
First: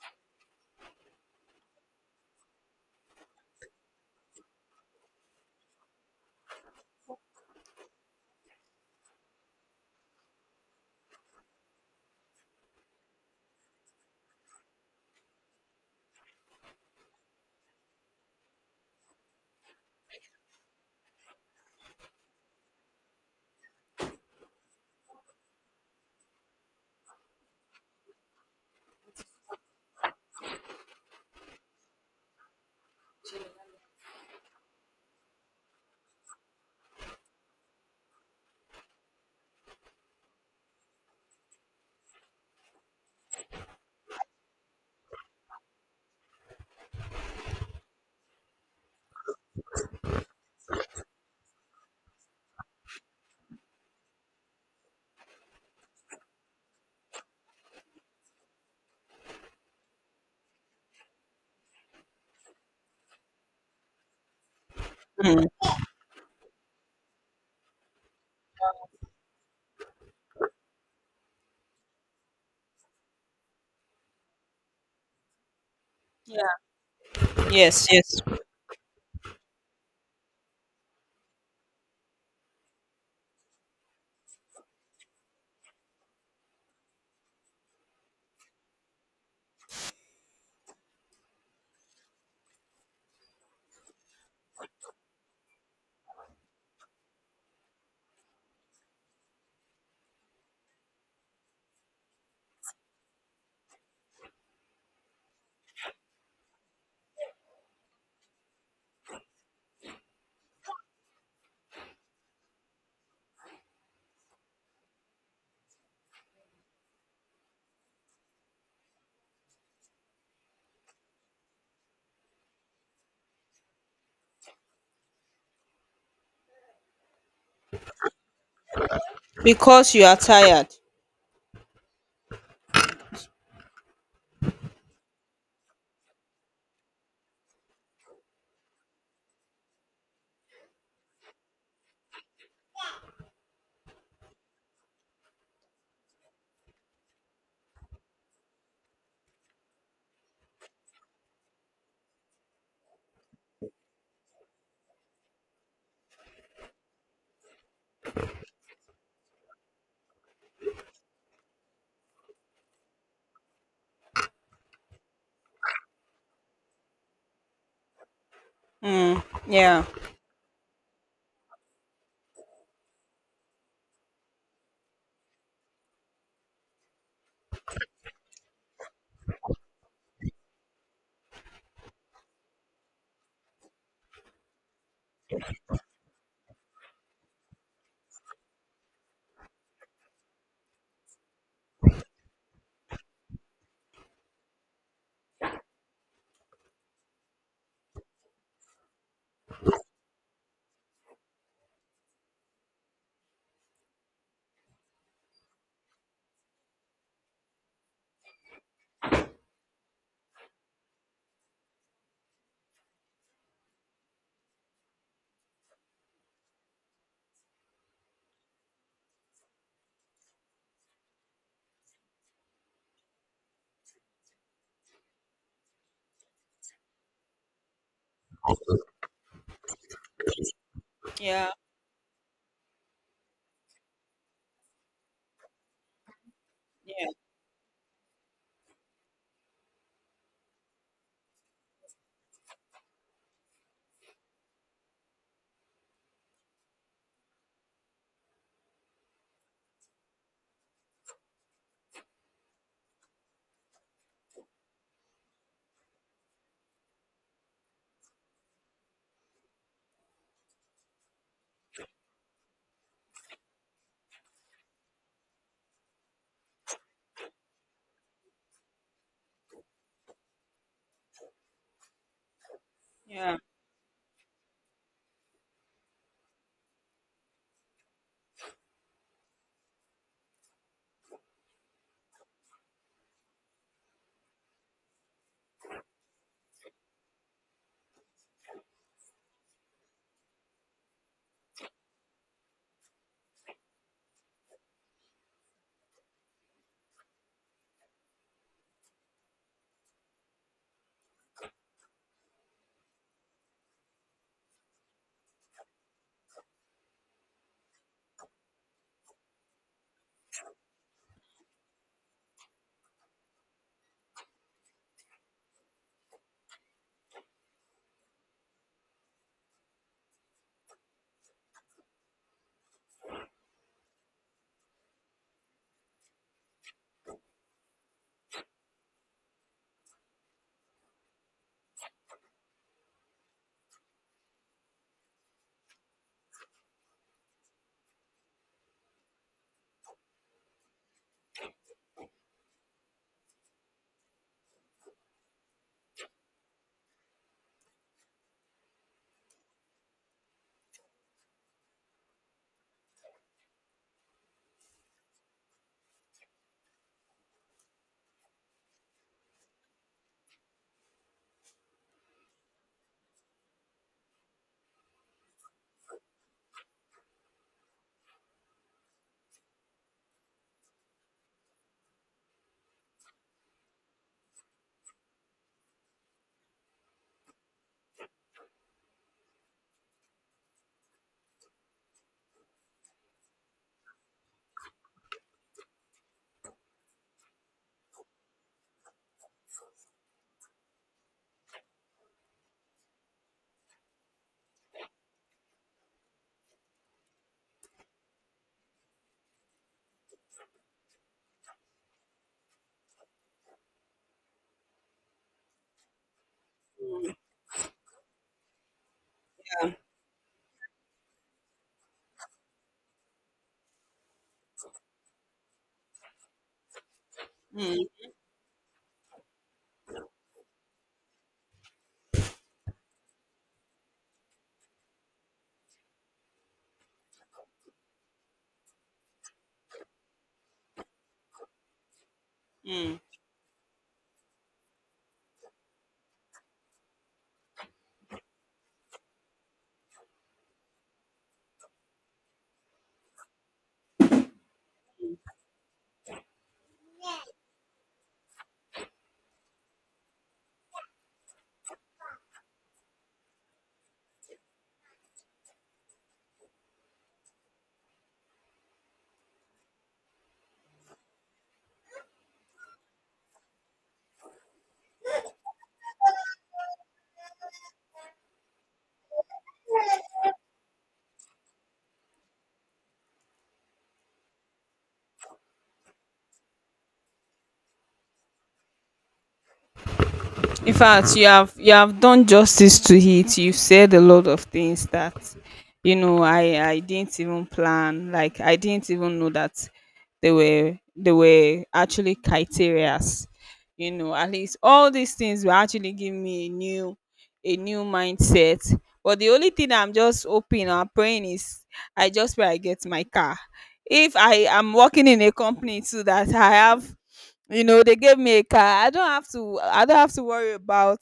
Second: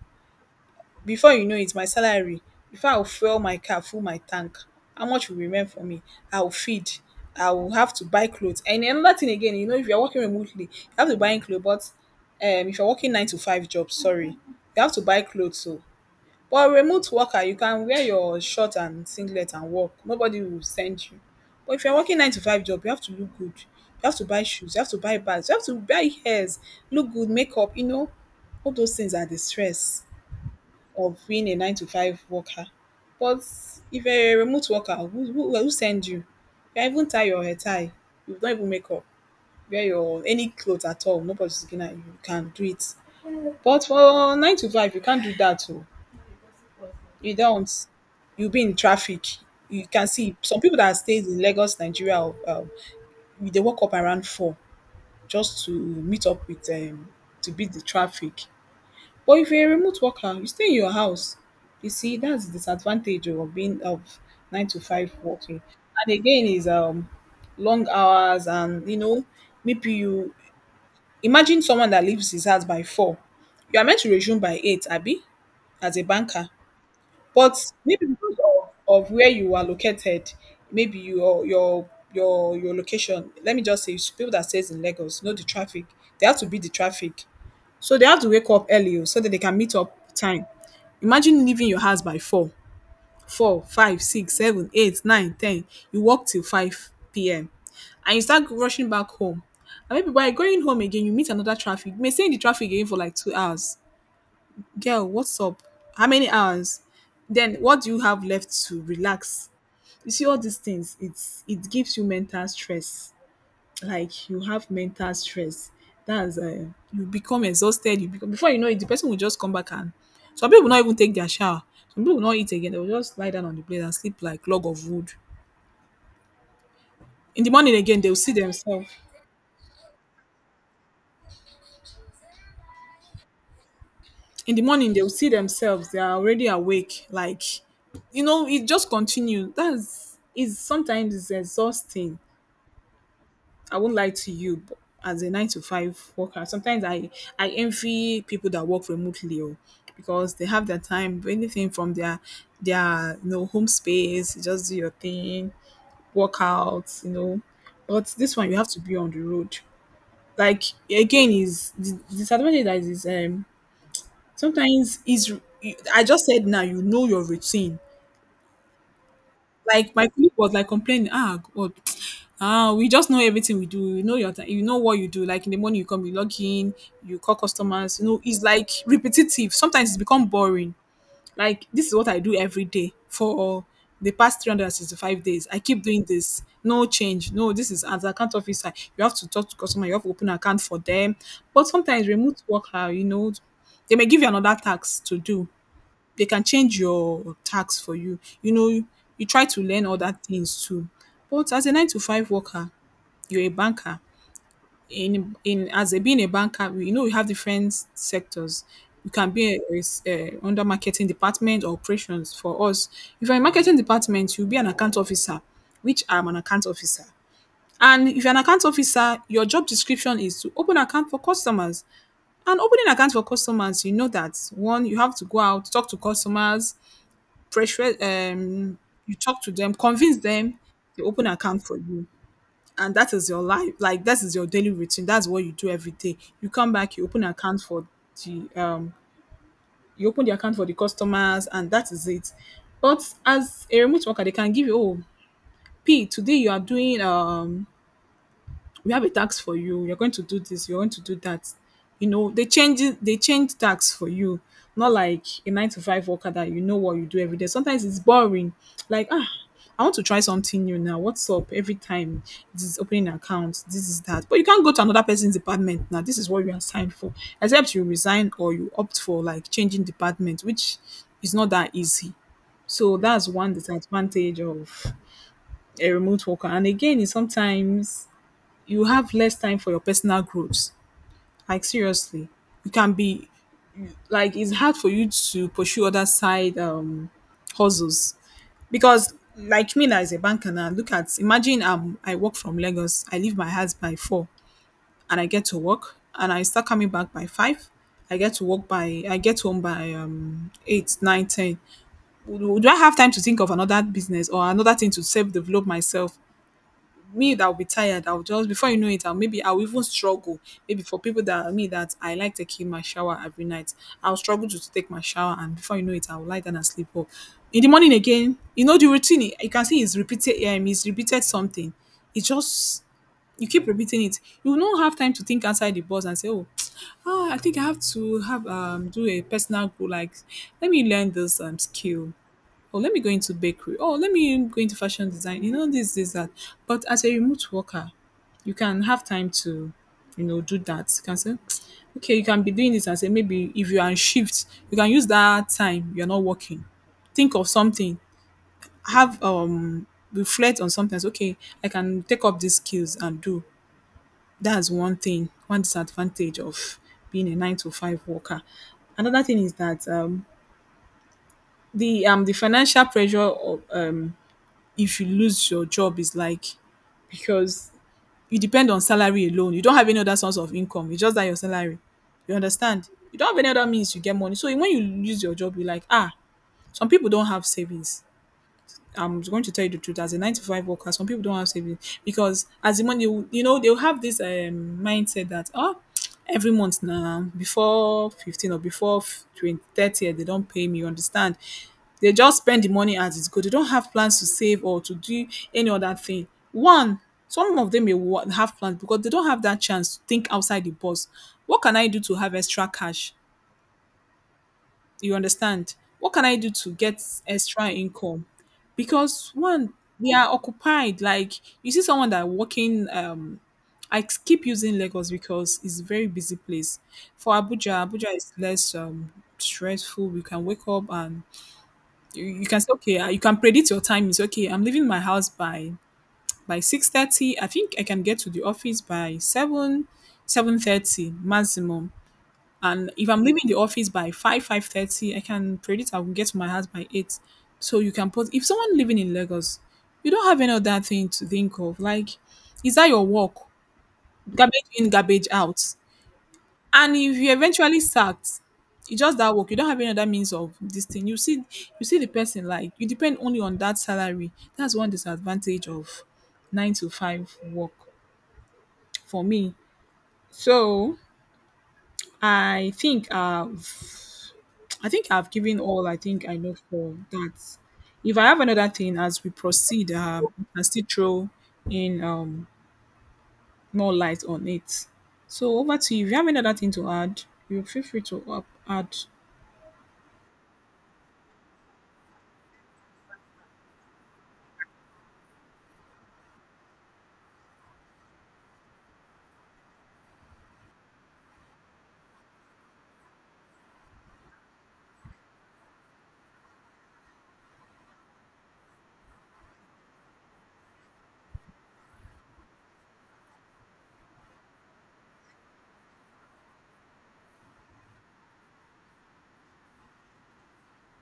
Speaker 1: Before you know it, my salary, if I'll fuel my car, full my tank, how much will remain for me? I'll feed. I will have to buy clothes. And another thing again, you know, if you're working remotely, you have to buy clothes, but if you're working nine to five jobs, sorry, you have to buy clothes. So for remote worker you can wear your shirt and singlet and work, nobody will send you. But if you're working nine to five job, you have to look good, you have to buy shoes, you have to buy bags, you have to buy hairs, look good, makeup, you know, all those things are the stress of being a nine to five worker. But if you're a remote worker, who send you? You can even tie your hair tie, you don't even make up, wear your any clothes at all. Nobody's is looking at you, you can do it. But for nine to five you can't do that too. You don't. You'll be in traffic. You can see some people that stay in Lagos, Nigeria, um, they wake up around four just to meet up with to beat the traffic. But if you're a remote worker, you stay in your house. You see, that's the disadvantage of being of nine to five
Speaker 2: mm.
Speaker 1: working. And again, is long hours and you know maybe you imagine someone that leaves his house by four. You are meant to resume by eight, Abby, as a banker.
Speaker 2: Yeah.
Speaker 1: But
Speaker 2: Yes.
Speaker 1: maybe
Speaker 2: Yes.
Speaker 1: because of where you are located, maybe your location. Let me just say, people that stays in Lagos know the traffic. They have to beat the traffic, so they have to wake up early o, so that they can meet up time. Imagine leaving your house by four, four, five, six, seven, eight, nine, ten. You walk till five p.m. and you start rushing back home. And maybe by going home again, you meet another traffic. You may stay in the traffic again for like 2 hours. Girl, what's up? How many hours? Then what do you have left to relax? You see all these things, it gives you mental stress. Like you have mental stress. That's you become exhausted. You become before you know it, the person will just come back and some people will not even take their shower. Some people will not eat again. They will just lie down on the plate and sleep like log of wood. In the morning again, they will see themselves.
Speaker 2: Because you are tired.
Speaker 1: In the morning, they will see themselves. They are already awake. Like, you know, it just continues. That's is sometimes it's exhausting. I won't lie to you. But as a nine to five worker, sometimes I envy people that work remotely oh, because they have their time. Do anything from their, you know, home space, just do your thing, work out, you know. But this one, you have to be on the road. Like again, is the disadvantage that is sometimes is I just said now you know your routine.
Speaker 2: Mm. Yeah.
Speaker 1: Like, my colleague was, like, complaining, "Ah, God, ah, we just know everything we do. You know your ti you know what you do. Like, in the morning, you come, you log in, you call customers." You know, it's, like, repetitive. Sometimes it's become boring. Like, "This is what I do every day for the past 365 days. I keep doing this. No change. No, this is as account officer, you have to talk to customer, you have to open account for them." But sometimes remote worker, you know, they may give you another task to do. They can change your tax for you. You know, you try to learn other things too. But as a nine to five worker, you're a banker. In as a being a banker, you know you have different sectors. You can be a under marketing department or operations. For us, if you're in marketing department, you'll be an account officer, which I'm an account officer. And if you're an account officer, your job description is to open account for customers. And opening account for customers, you know that one, you have to go out, talk to customers, pressure you talk to them, convince them, they open an
Speaker 2: Yeah.
Speaker 1: account for you. And that is your life. Like that is your daily routine. That's what you do every day. You come back, you
Speaker 2: Yeah.
Speaker 1: open an account for the you open the account for the customers and that is it. But as a remote worker, they can give you oh P today you are doing we have a task for you. You're going to do this. You're going to do that. You know, they change tasks for you. Not like a nine to five worker that you know what you do every day. Sometimes it's boring. Like ah, I want to try something new now. What's up? Every time this is opening an account, this is that. But you can't go to another person's department now. This is what you are signed for. Except you resign or you opt for like changing department, which is not that easy. So that's
Speaker 2: Yeah.
Speaker 1: one disadvantage of a remote worker. And again, is sometimes you have less time for your personal growth. Like seriously, you can be like it's hard for you to pursue other side hustles because like me now as a banker now look at imagine I work from Lagos, I leave my house by four and I get to work and I start coming back by five. I get to work by I get home by eight, nine, ten. Do I have time to think of another business or another thing to self develop myself? Me that will be tired, I'll just before you know it, I'll maybe I'll even struggle. Maybe for people that are me that I like taking my shower every night, I'll struggle to take my shower, and before you know it, I'll lie down and sleep off. In the morning again, you know the routine. You can see it's repeated. It's repeated something. It's just you keep repeating it. You will not have time to think outside the box and say, "Oh, ah, I think I have to have do a personal goal. Like, let me learn this skill, oh let me go into bakery, oh let me go into fashion design, you know, this that. But as a remote worker, you can have time to, you know, do that. You can say okay, you can be doing this and say, maybe if you are on shift you can use that time you're not working, think of something, have reflect on something, say, okay, I can take up these skills and do. That's one thing, one disadvantage of being a nine to five worker. Another thing is that the financial pressure of if you lose your job is like, because you depend on salary alone. You don't have any other source of income. It's just that your salary. You understand? You don't have any other means to get money. So when you lose your job, you're like, ah, some people don't have savings. I'm going to tell you the truth. As a nine to five worker, some people don't have savings because as the money, they'll have this mindset that, oh, every month now before 15 or before 20, 30, they don't pay me. You understand? They just spend the money as it's good. They don't have plans to save or to do any other thing. One, some of them may have plans because they don't have that chance to think outside the box. What can I do to have extra cash? You understand? What can I do to get extra income? Because
Speaker 2: Yeah.
Speaker 1: one, they are occupied. Like, you see someone that working, I keep using Lagos because it's a very busy place. For Abuja,
Speaker 2: Mm.
Speaker 1: Abuja is less stressful. You can wake up, and you can say, okay, you can predict your time is okay. I'm leaving my house by 6:30. I think I can get to the office by 7, 7:30 maximum. And
Speaker 2: Mm.
Speaker 1: if I'm leaving the office by 5, 5:30, I can predict I will get to my house by 8. So you can put, if someone living in Lagos, you don't have any other thing to think of, like, is that your work. Garbage in, garbage out. And if you eventually sacked, it's just that work. You don't have any other means of this thing. You see, you see the person, like, you depend only on that salary. That's one disadvantage of nine to five work, for me. So i think I've. I think I've given all I think I know for that. If I have another thing as we proceed, I can still throw in more light on it. So over to you. If you have another thing to add, you feel free to add.
Speaker 2: In fact, you have done justice to it. You've said a lot of things that, I didn't even plan. Like I didn't even know that they were actually criterias. At least all these things will actually give me a new, mindset. But the only thing I'm just hoping or praying is, I just pray I get my car. If I am working in a company too that I have you know they gave me a car, I don't have to I don't have to worry about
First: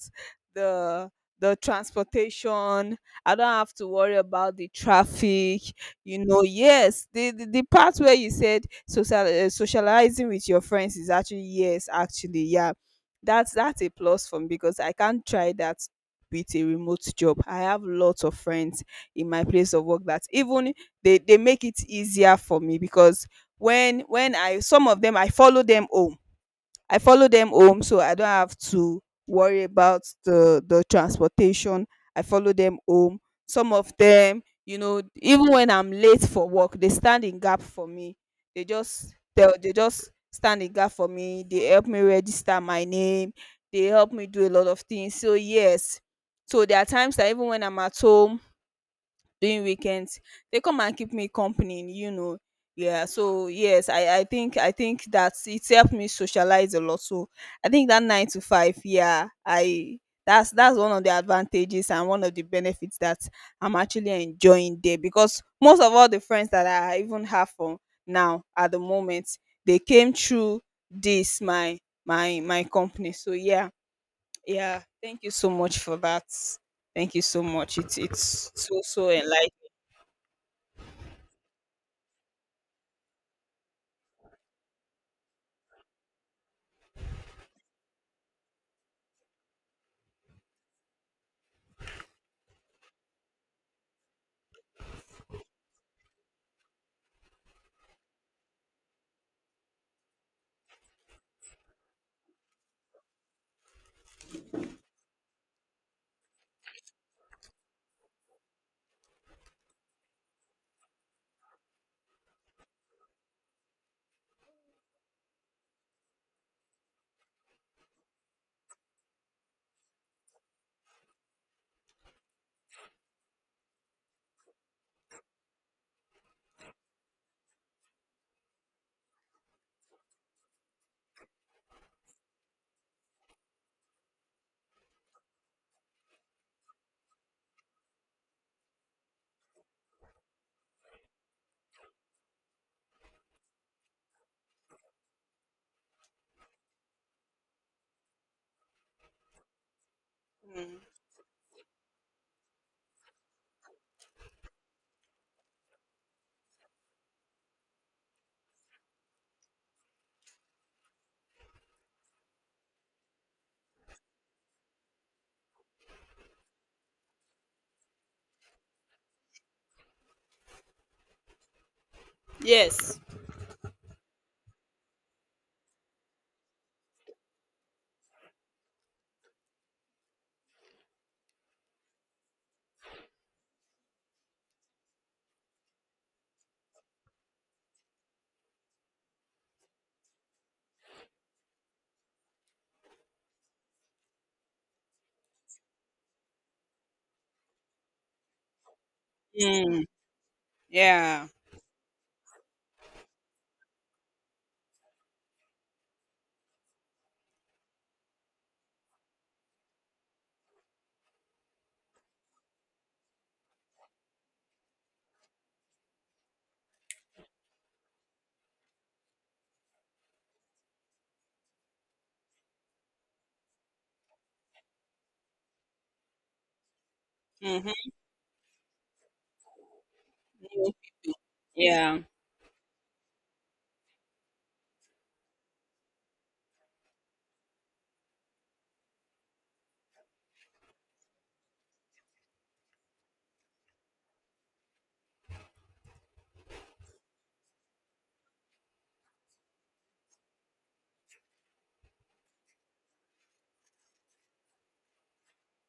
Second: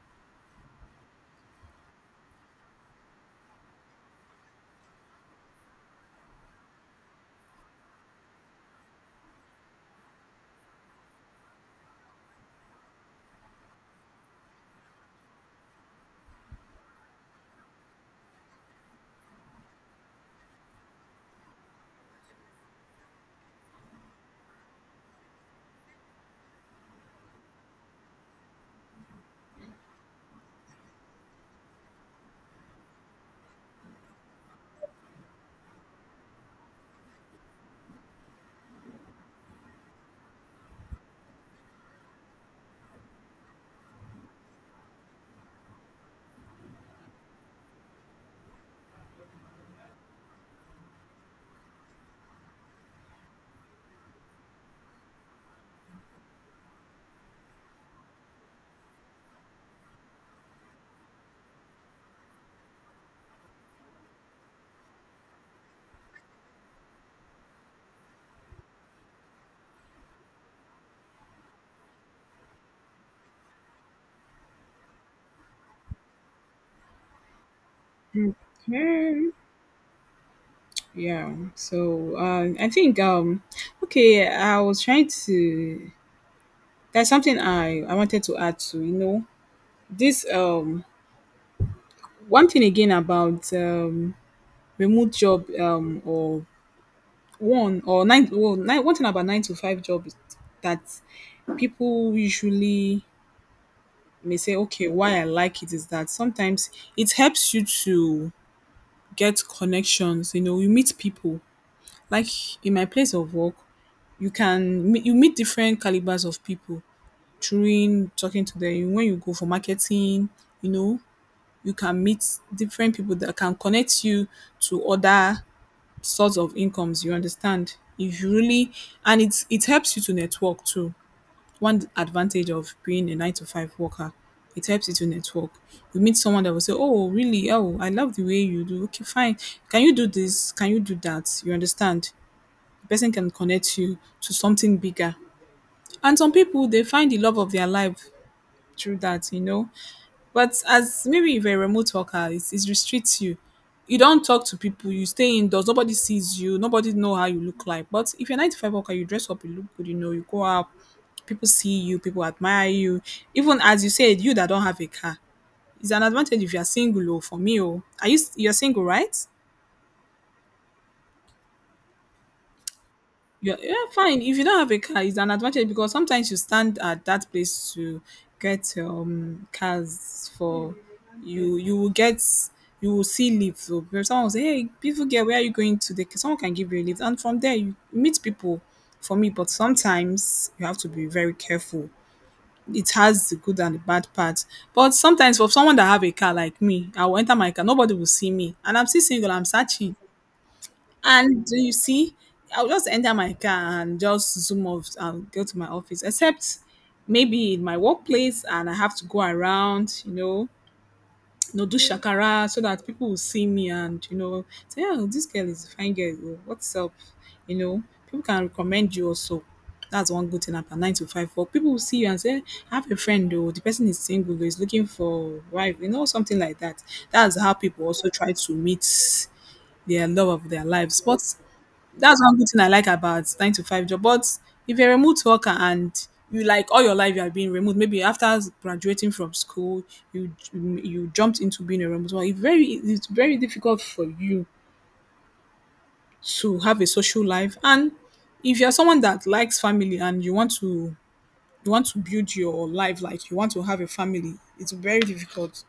Speaker 2: the the transportation. I don't have to worry about the traffic. Yes, the part where you said social, socializing with your friends, is actually, yes, actually, yeah, that's a plus for me because I can't try that with a remote job. I have lots of friends in my place of work that even they make it easier for me, because when I some of them I follow them home. I follow them home, so I don't have to worry about the transportation. I follow them home. Some of them, even when I'm late for work, they stand in gap for me. They just stand in gap for me. They help me register my name. They help me do a lot of things. So yes, so there are times that even when I'm at home during weekends, they come and keep me company. Yeah, so yes, I think that it's helped me socialize a lot. So I think that nine to five, yeah, I that's one of the advantages and one of the benefits that I'm actually enjoying there, because most of all the friends that I even have from now, at the moment, they came through this, my company. So yeah, yeah, thank you so much for that. Thank you so much. It's so, so
Speaker 1: Hmm.
Speaker 2: enlightening.
Speaker 1: Yeah. So I think okay. I was trying to. There's something I wanted to add to. You know this one thing again about remote job, or one or nine, well, nine one thing about nine to five job is that people usually may say, okay, why I like it is that sometimes it helps you to get connections. You know, you meet people, like, in my place of work you can you meet different calibers of people. During talking to them when you go for marketing, you know, you can meet different people that can connect you to other sorts of incomes. You understand? If you really, and it helps you to network too. One advantage of being a 9 to 5 worker, it helps you to network. You meet someone that will say, oh, really, oh, I love the way you do. Okay, fine. Can you do this? Can you do that? You understand? The person can connect you to something bigger. And some people, they find the love of their life through that, you know. But
Speaker 2: Mm.
Speaker 1: as, maybe if you're a remote worker, it restricts you. You don't talk to people, you stay indoors, nobody sees you, nobody know how you look like. But if you're a nine to five worker, you dress up, you look good, you know, you go out, people see you, people admire you. Even as you said, you that don't have a car, it's an advantage if you're single. Oh, for me. Oh, are you, you're single, right?
Speaker 2: Yes.
Speaker 1: Yeah, yeah, fine. If you don't have a car, it's an advantage because sometimes you stand at that place to get cars for you. You will get, you will see lift. So if someone will say, "Hey, beautiful girl, where are you going to?" The someone can give you a lift, and from there you meet people. For me, but sometimes you have to be very careful. It has the good and the bad part. But sometimes for someone that have a car like me, I will enter my car. Nobody will see me, and I'm still single. I'm
Speaker 2: Mm.
Speaker 1: searching.
Speaker 2: Yeah.
Speaker 1: And do you see, I'll just enter my car and just zoom off and go to my office, except maybe in my workplace and I have to go around, you know, do shakara so that people will see me and, you know, say, oh, this girl is a fine girl. Oh, what's up? You know, people can recommend you also. That's one good thing about nine to five work. People will see you and say, I have a friend though, the person is single, is looking for wife, you know, something like that. That's how people
Speaker 2: Mhm.
Speaker 1: also try to meet their love of their
Speaker 2: New
Speaker 1: lives.
Speaker 2: people.
Speaker 1: But
Speaker 2: Yeah.
Speaker 1: that's one good thing I like about nine to five job. But if you're a remote worker and you like all your life you have been remote, maybe after graduating from school, you jumped into being a remote worker. It's very, it's very difficult for you to have a social life. And if you're someone that likes family and you want to, you want to build your life, like, you want to have a family, it's very difficult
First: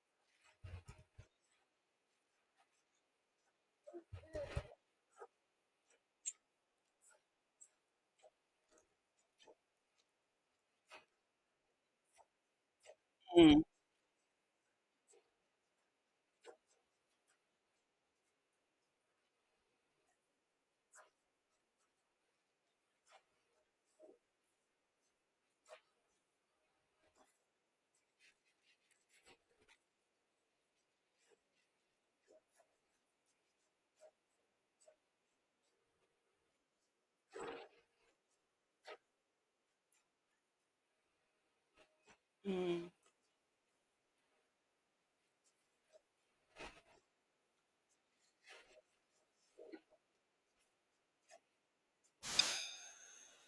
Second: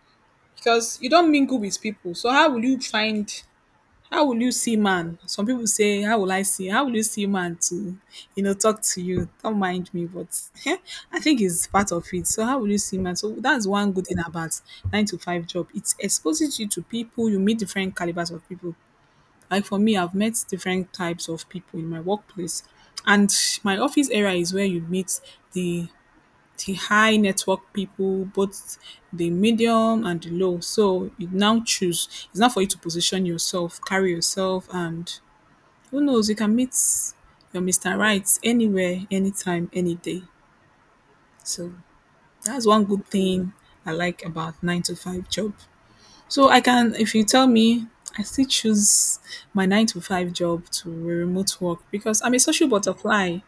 Speaker 1: because you don't mingle with people. So how will you find, how will you see man? Some people say, how will I see? How will you see man to, you know, talk to you? Don't mind me, but I think it's part of it. So, how will you see man? So,
Speaker 2: Mm.
Speaker 1: that's one good thing about nine to five job. It exposes you to people, you meet different calibers of people. Like for me, I've met different types of people in my workplace. And my office area is where you meet the the high network people, both the medium and the low. So you now choose. It's not for you to position yourself, carry yourself, and who knows, you can meet your Mr. Right anywhere, anytime, any day. So that's one
Speaker 2: Mm.
Speaker 1: good thing I like about nine to five job. So I can, if you tell me, I still choose my nine to five job to remote work because I'm a social butterfly.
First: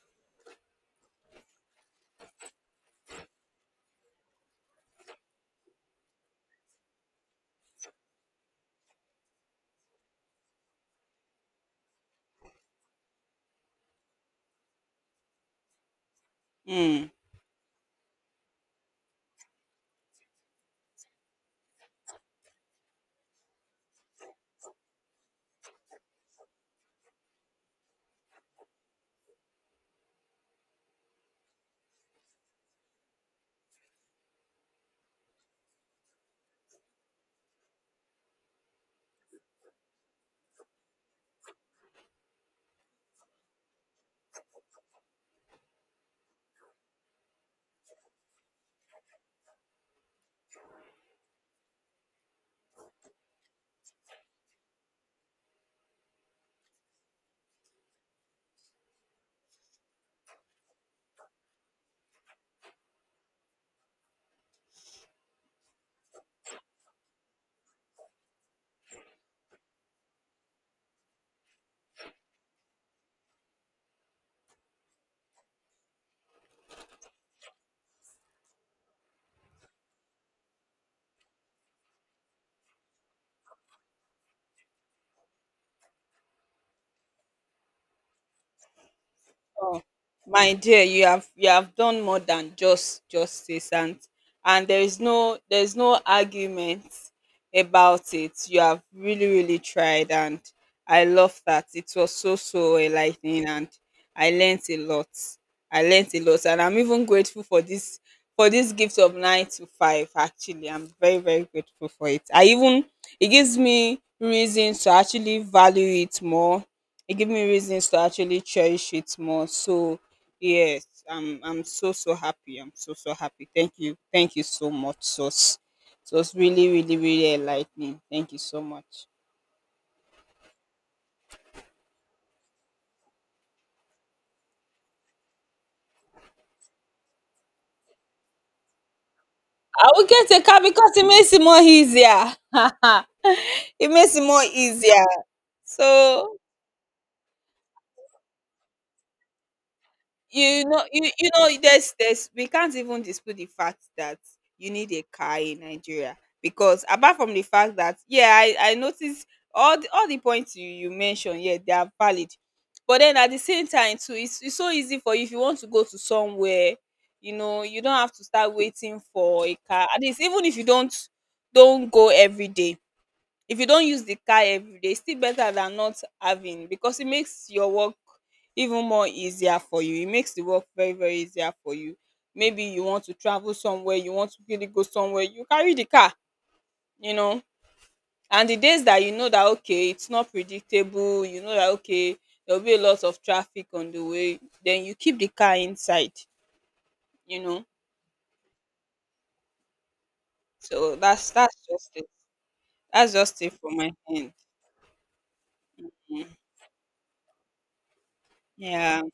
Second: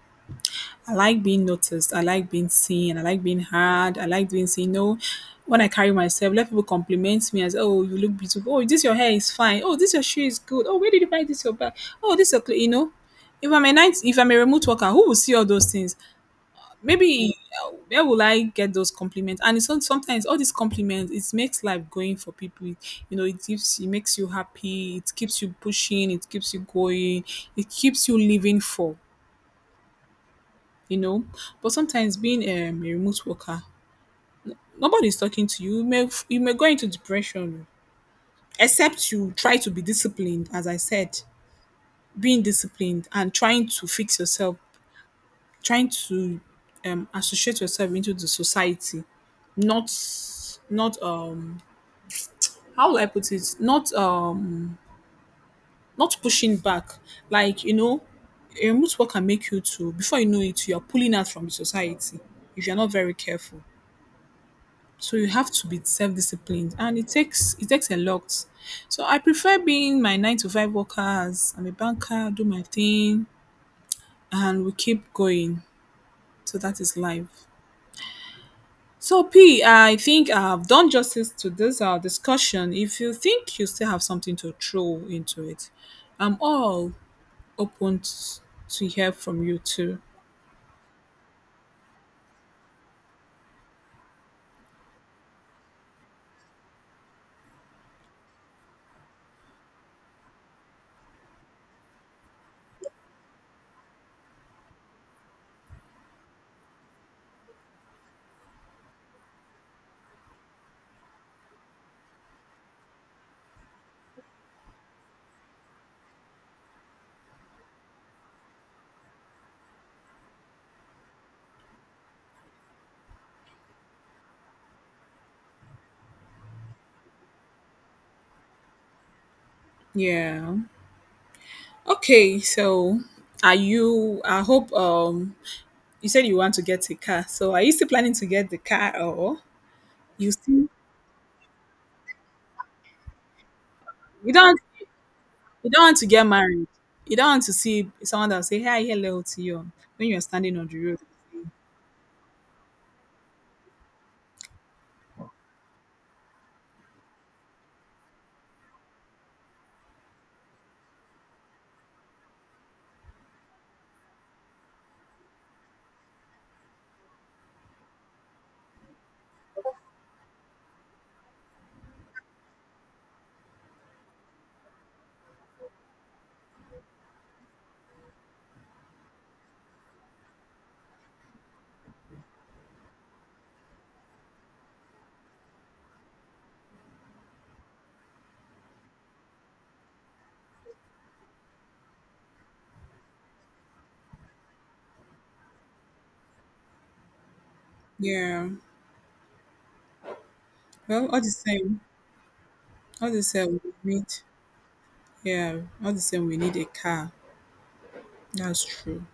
Speaker 1: I like being noticed. I like being seen. I like being heard. I like being seen. You know, when I carry myself, let people compliment me as, oh, you look beautiful. Oh, this your hair is fine. Oh, this your shoe is good. Oh, where did you buy this your bag? Oh, this your you know. If I'm a remote worker, who will see all those things?
Speaker 2: Mm.
Speaker 1: Maybe where will I get those compliments? And it's not, sometimes all these compliments, it makes life going for people. You know, it gives, it makes you happy. It keeps you pushing. It keeps you going. It keeps you living for, you know. But sometimes being a remote worker, nobody's talking to you. You may you may go into depression, except you try to be disciplined. As I said, being disciplined and trying to fix yourself, trying to associate yourself into the society, not, not um how will I put it, not not pushing back. Like, you know, a remote work can make you to, before you know it, you are pulling out from the society if you're not very careful. So you have to be self-disciplined, and it takes a lot. So I prefer being my nine to five worker, as I'm a banker, do my thing, and we keep going. So that is life. So p I think I've done justice to this our discussion. If you think you still have something to throw into it, I'm all open to hear from you
Speaker 2: Oh,
Speaker 1: too.
Speaker 2: my dear, you have done more than just justice, and there is no argument about it. You have really, really tried, and I love that. It was so, so enlightening, and I learnt a lot. I learnt a lot, and I'm even grateful for this, gift of nine to five, actually. I'm very, very grateful for it. I even It gives me reason to actually value it more. It gave me reasons to actually cherish it more. So yes, I'm so, so happy. I'm so, so happy. Thank you. Thank you so much, Sos. So it's really, really, really enlightening. Thank you so much.
Speaker 1: Yeah. Okay, so, are you, I hope, you said you want to get a car. So are you still planning to get the car, or
Speaker 2: I will
Speaker 1: you
Speaker 2: get a car
Speaker 1: still,
Speaker 2: because it makes it more easier. It makes it
Speaker 1: you
Speaker 2: more
Speaker 1: don't
Speaker 2: easier.
Speaker 1: you don't want to get
Speaker 2: So
Speaker 1: married? You don't want to see someone that will say, hi, hello to you when you're standing
Speaker 2: You
Speaker 1: on the
Speaker 2: know
Speaker 1: road.
Speaker 2: you you know there's we can't even dispute the fact that you need a car in Nigeria, because apart from the fact that, yeah, I noticed all the points you mentioned, yeah, they are valid. But then at the same time too, it's so easy for you, if you want to go to somewhere, you don't have to start waiting for a car. At least, even if you don't go every day, if you don't use the car every day, it's still better than not having, because it makes your work even more easier for you. It makes the work very, very easier for you. Maybe you want to travel somewhere, you want to really go somewhere, you carry the car, you know. And the days that you know that, okay, it's not predictable, you know that, okay, there'll be a lot of traffic on the way, then you keep the car inside, you know.
Speaker 1: Yeah.
Speaker 2: So
Speaker 1: Well, all the
Speaker 2: that's
Speaker 1: same.
Speaker 2: just it.
Speaker 1: All
Speaker 2: That's
Speaker 1: the
Speaker 2: just it
Speaker 1: same
Speaker 2: for my
Speaker 1: we need
Speaker 2: end.
Speaker 1: Yeah, all the same we need a car. That's
Speaker 2: Yeah.
Speaker 1: true.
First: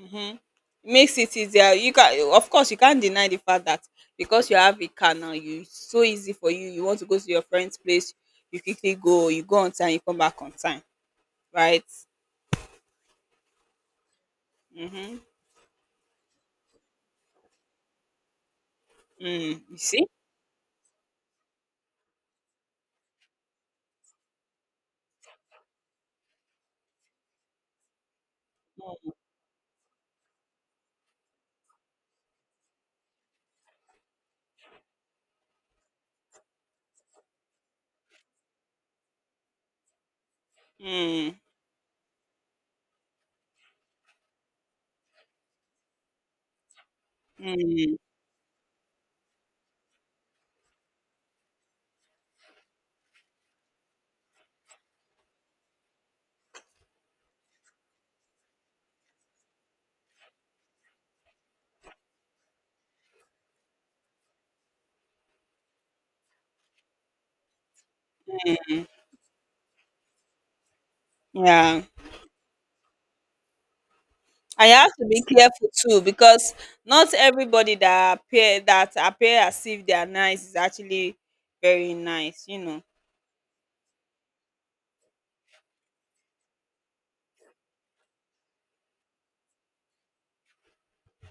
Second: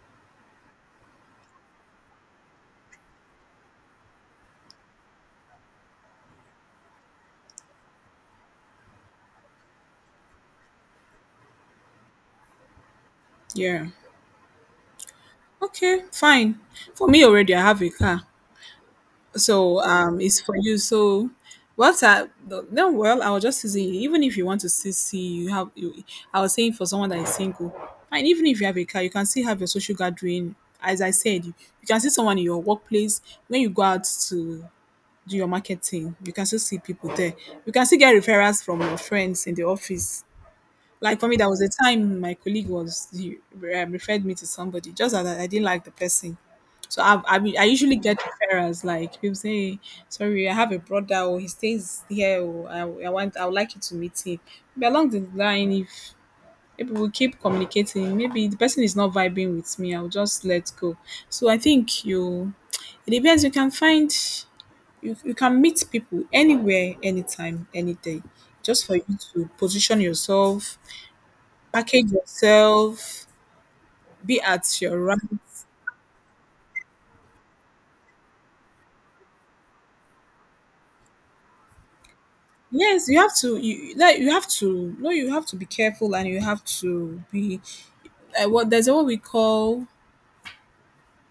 Speaker 2: Mhm. Makes it easier. You can Of course, you can't deny the fact that because you have a car now, you it's so easy for you. You want to go to your friend's place, you quickly go, you go on time, you come back on time. Right?
Speaker 1: Yeah.
Speaker 2: Mm-hmm.
Speaker 1: Okay, fine. For me, already I have a car.
Speaker 2: Mm. You
Speaker 1: So
Speaker 2: see?
Speaker 1: it's for you. So what are the- no? Well, I was just saying, even if you want to still see, you have. I was saying for someone that is single, and even if you have a car, you can still have your social gathering. As I said, you can see someone in your workplace when you go out to do your marketing. You can still see people there. You can still get referrals from your friends in the office. Like for me,
Speaker 2: Mm.
Speaker 1: there was a time my colleague was he referred me to somebody, just that I didn't like the person. So I usually
Speaker 2: Mm.
Speaker 1: get referrals. Like people say, "Sorry, I have a brother, or he stays here, or I would like you to meet him." But along the line, if we keep communicating, maybe the person is not vibing with me. I'll just let go. So I think it depends. You can meet people anywhere, anytime, any day. Just for you to position yourself,
Speaker 2: Yeah.
Speaker 1: package yourself, be
Speaker 2: And you
Speaker 1: at
Speaker 2: have
Speaker 1: your
Speaker 2: to
Speaker 1: right
Speaker 2: be careful too, because not everybody that appear, as if they are nice, is actually very nice.
Speaker 1: yes, you have to, no, you have to be careful, and you have to be like what we call,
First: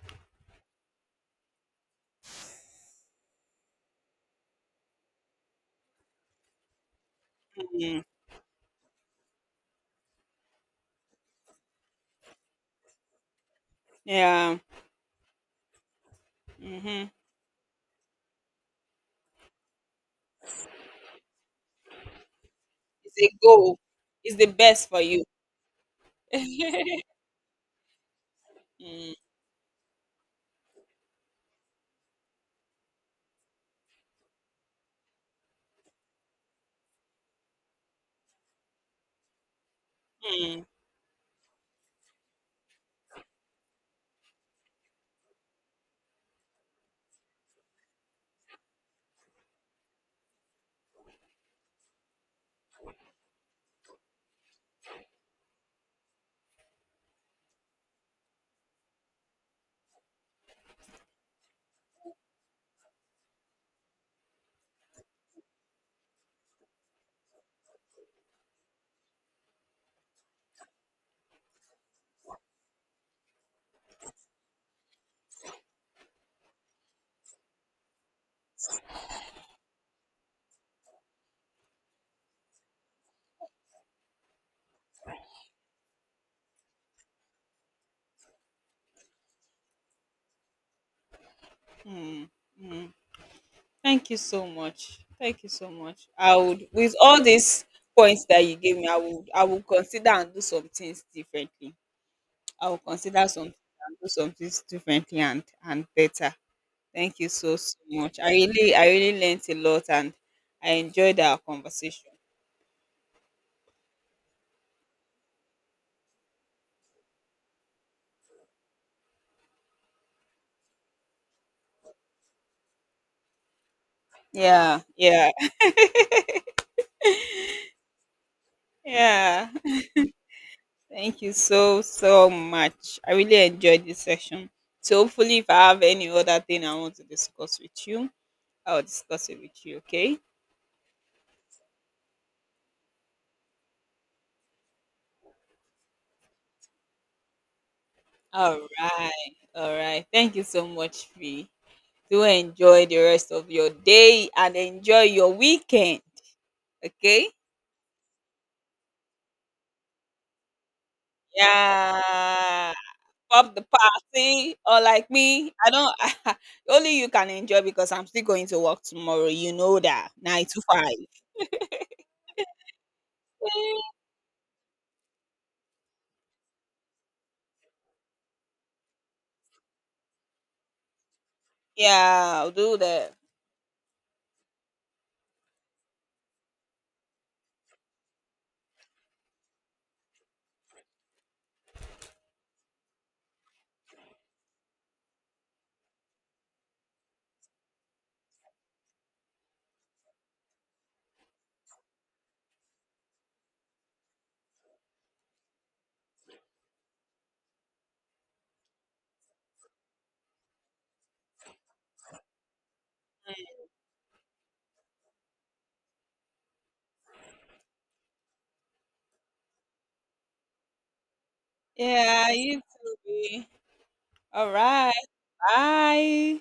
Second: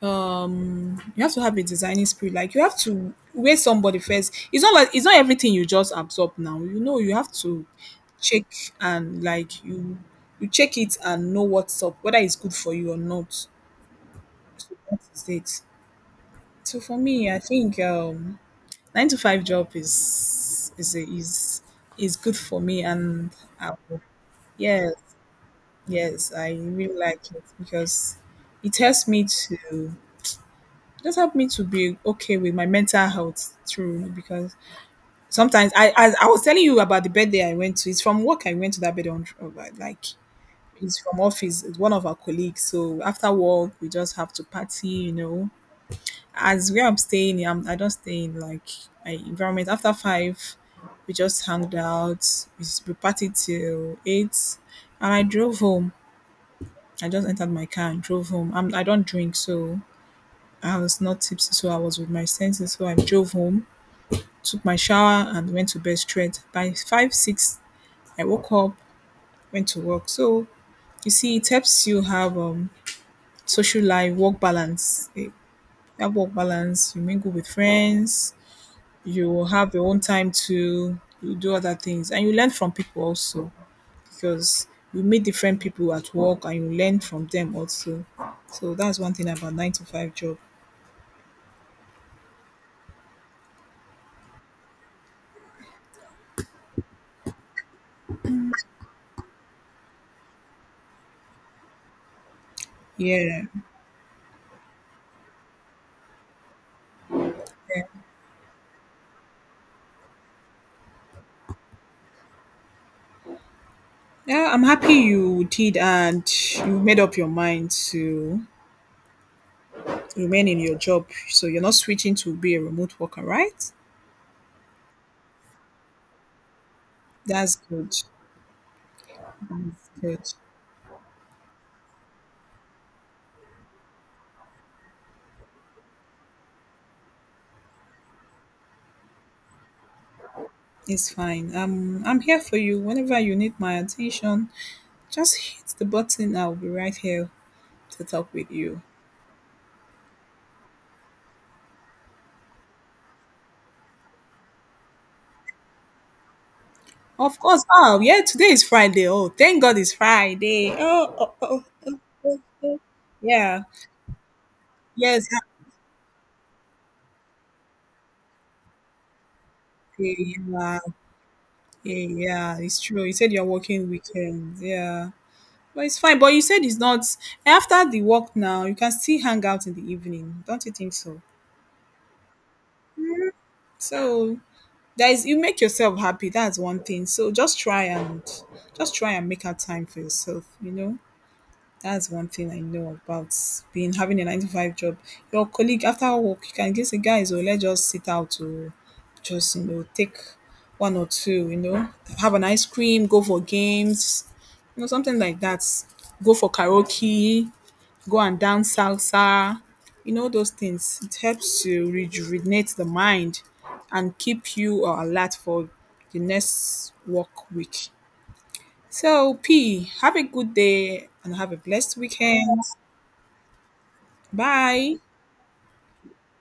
Speaker 1: you have to have a designing spirit. Like you have to weigh somebody first. It's not like, it's not everything you just absorb now. You know, you have to
Speaker 2: Mm.
Speaker 1: check, and you check it and know what's up, whether it's good for you or not.
Speaker 2: Yeah.
Speaker 1: So that is it. So for
Speaker 2: Mm-hmm.
Speaker 1: me I think nine to five job is a, is is good for me,
Speaker 2: It's
Speaker 1: and
Speaker 2: a
Speaker 1: I
Speaker 2: goal.
Speaker 1: will,
Speaker 2: It's the best
Speaker 1: yeah.
Speaker 2: for you.
Speaker 1: Yes, I really like it because it helps
Speaker 2: Mm,
Speaker 1: me to, just help me to be okay with my mental health, through because sometimes I as I was telling you about the birthday I went to, it's from work I went to that birthday on, like
Speaker 2: mm.
Speaker 1: it's from office, it's one of our colleagues. So after work we just have to party, you know. As where I'm staying, I don't stay in, like, my environment. After 5, we just hanged out, we partied till 8, and I drove home. I just entered my car and drove home. I don't drink, so I was not tipsy, so I was with my senses. So I drove home, took my shower, and went to bed straight. By 5 or 6, I woke up, went to work. So you see, it helps you have social life, work balance. Eh, that work balance, you mingle with friends, you have your own time to, you do other things, and you learn from people also, because you meet different people at work and you learn from them also. So that's one thing about nine to five job.
Speaker 2: Mm. Thank you so much. Thank you so much. With all these points that you gave me, I would consider and do some things differently. I will consider
Speaker 1: Yeah.
Speaker 2: some things and do some things differently and better. Thank you so, so much. I really learned a lot, and I enjoyed our conversation.
Speaker 1: Yeah, I'm happy you did, and you made up your mind to remain in your job. So you're not switching to be a remote worker, right?
Speaker 2: Yeah, yeah,
Speaker 1: That's good.
Speaker 2: yeah.
Speaker 1: That's good.
Speaker 2: Thank you so, so much. I really enjoyed this session. So hopefully, if I have any other thing I want to discuss with you, I'll discuss it with you, okay?
Speaker 1: It's fine. I'm here for you whenever you need my attention. Just hit the button. I'll be right here to talk with
Speaker 2: All
Speaker 1: you.
Speaker 2: right. All right. Thank you so much, Fee. Do enjoy the rest of your day and enjoy your weekend, okay?
Speaker 1: Of course. Oh, yeah. Today is Friday. Oh, thank God it's Friday. Oh, oh, oh. Oh,
Speaker 2: Yeah.
Speaker 1: oh.
Speaker 2: Pop the
Speaker 1: Yeah.
Speaker 2: party or like
Speaker 1: Yes.
Speaker 2: me. I don't, only you can enjoy because I'm still going to work tomorrow. You know that.
Speaker 1: Happy.
Speaker 2: Nine to five.
Speaker 1: Yeah, it's true. You said you're working weekends. Yeah. But it's fine. But you said it's not, after the work now, you can still hang out in the evening. Don't you think so?
Speaker 2: Yeah, I'll do that.
Speaker 1: So there is, you make yourself happy. That's one thing. So just try and, make out time for yourself, you know? That's one thing I know about being having a nine to five job. Your colleague after work, you can just say, "Guys, oh, let's just sit out to just, you know, take one or two, you know, have an ice cream, go for games, you know, something like that. Go for karaoke, go and dance salsa, you know." Those things. It helps to rejuvenate the mind and keep you alert for the next work week. So, P, have a good day and have a blessed
Speaker 2: Yeah, you
Speaker 1: weekend.
Speaker 2: too. Bea. All right.
Speaker 1: Bye.
Speaker 2: Bye.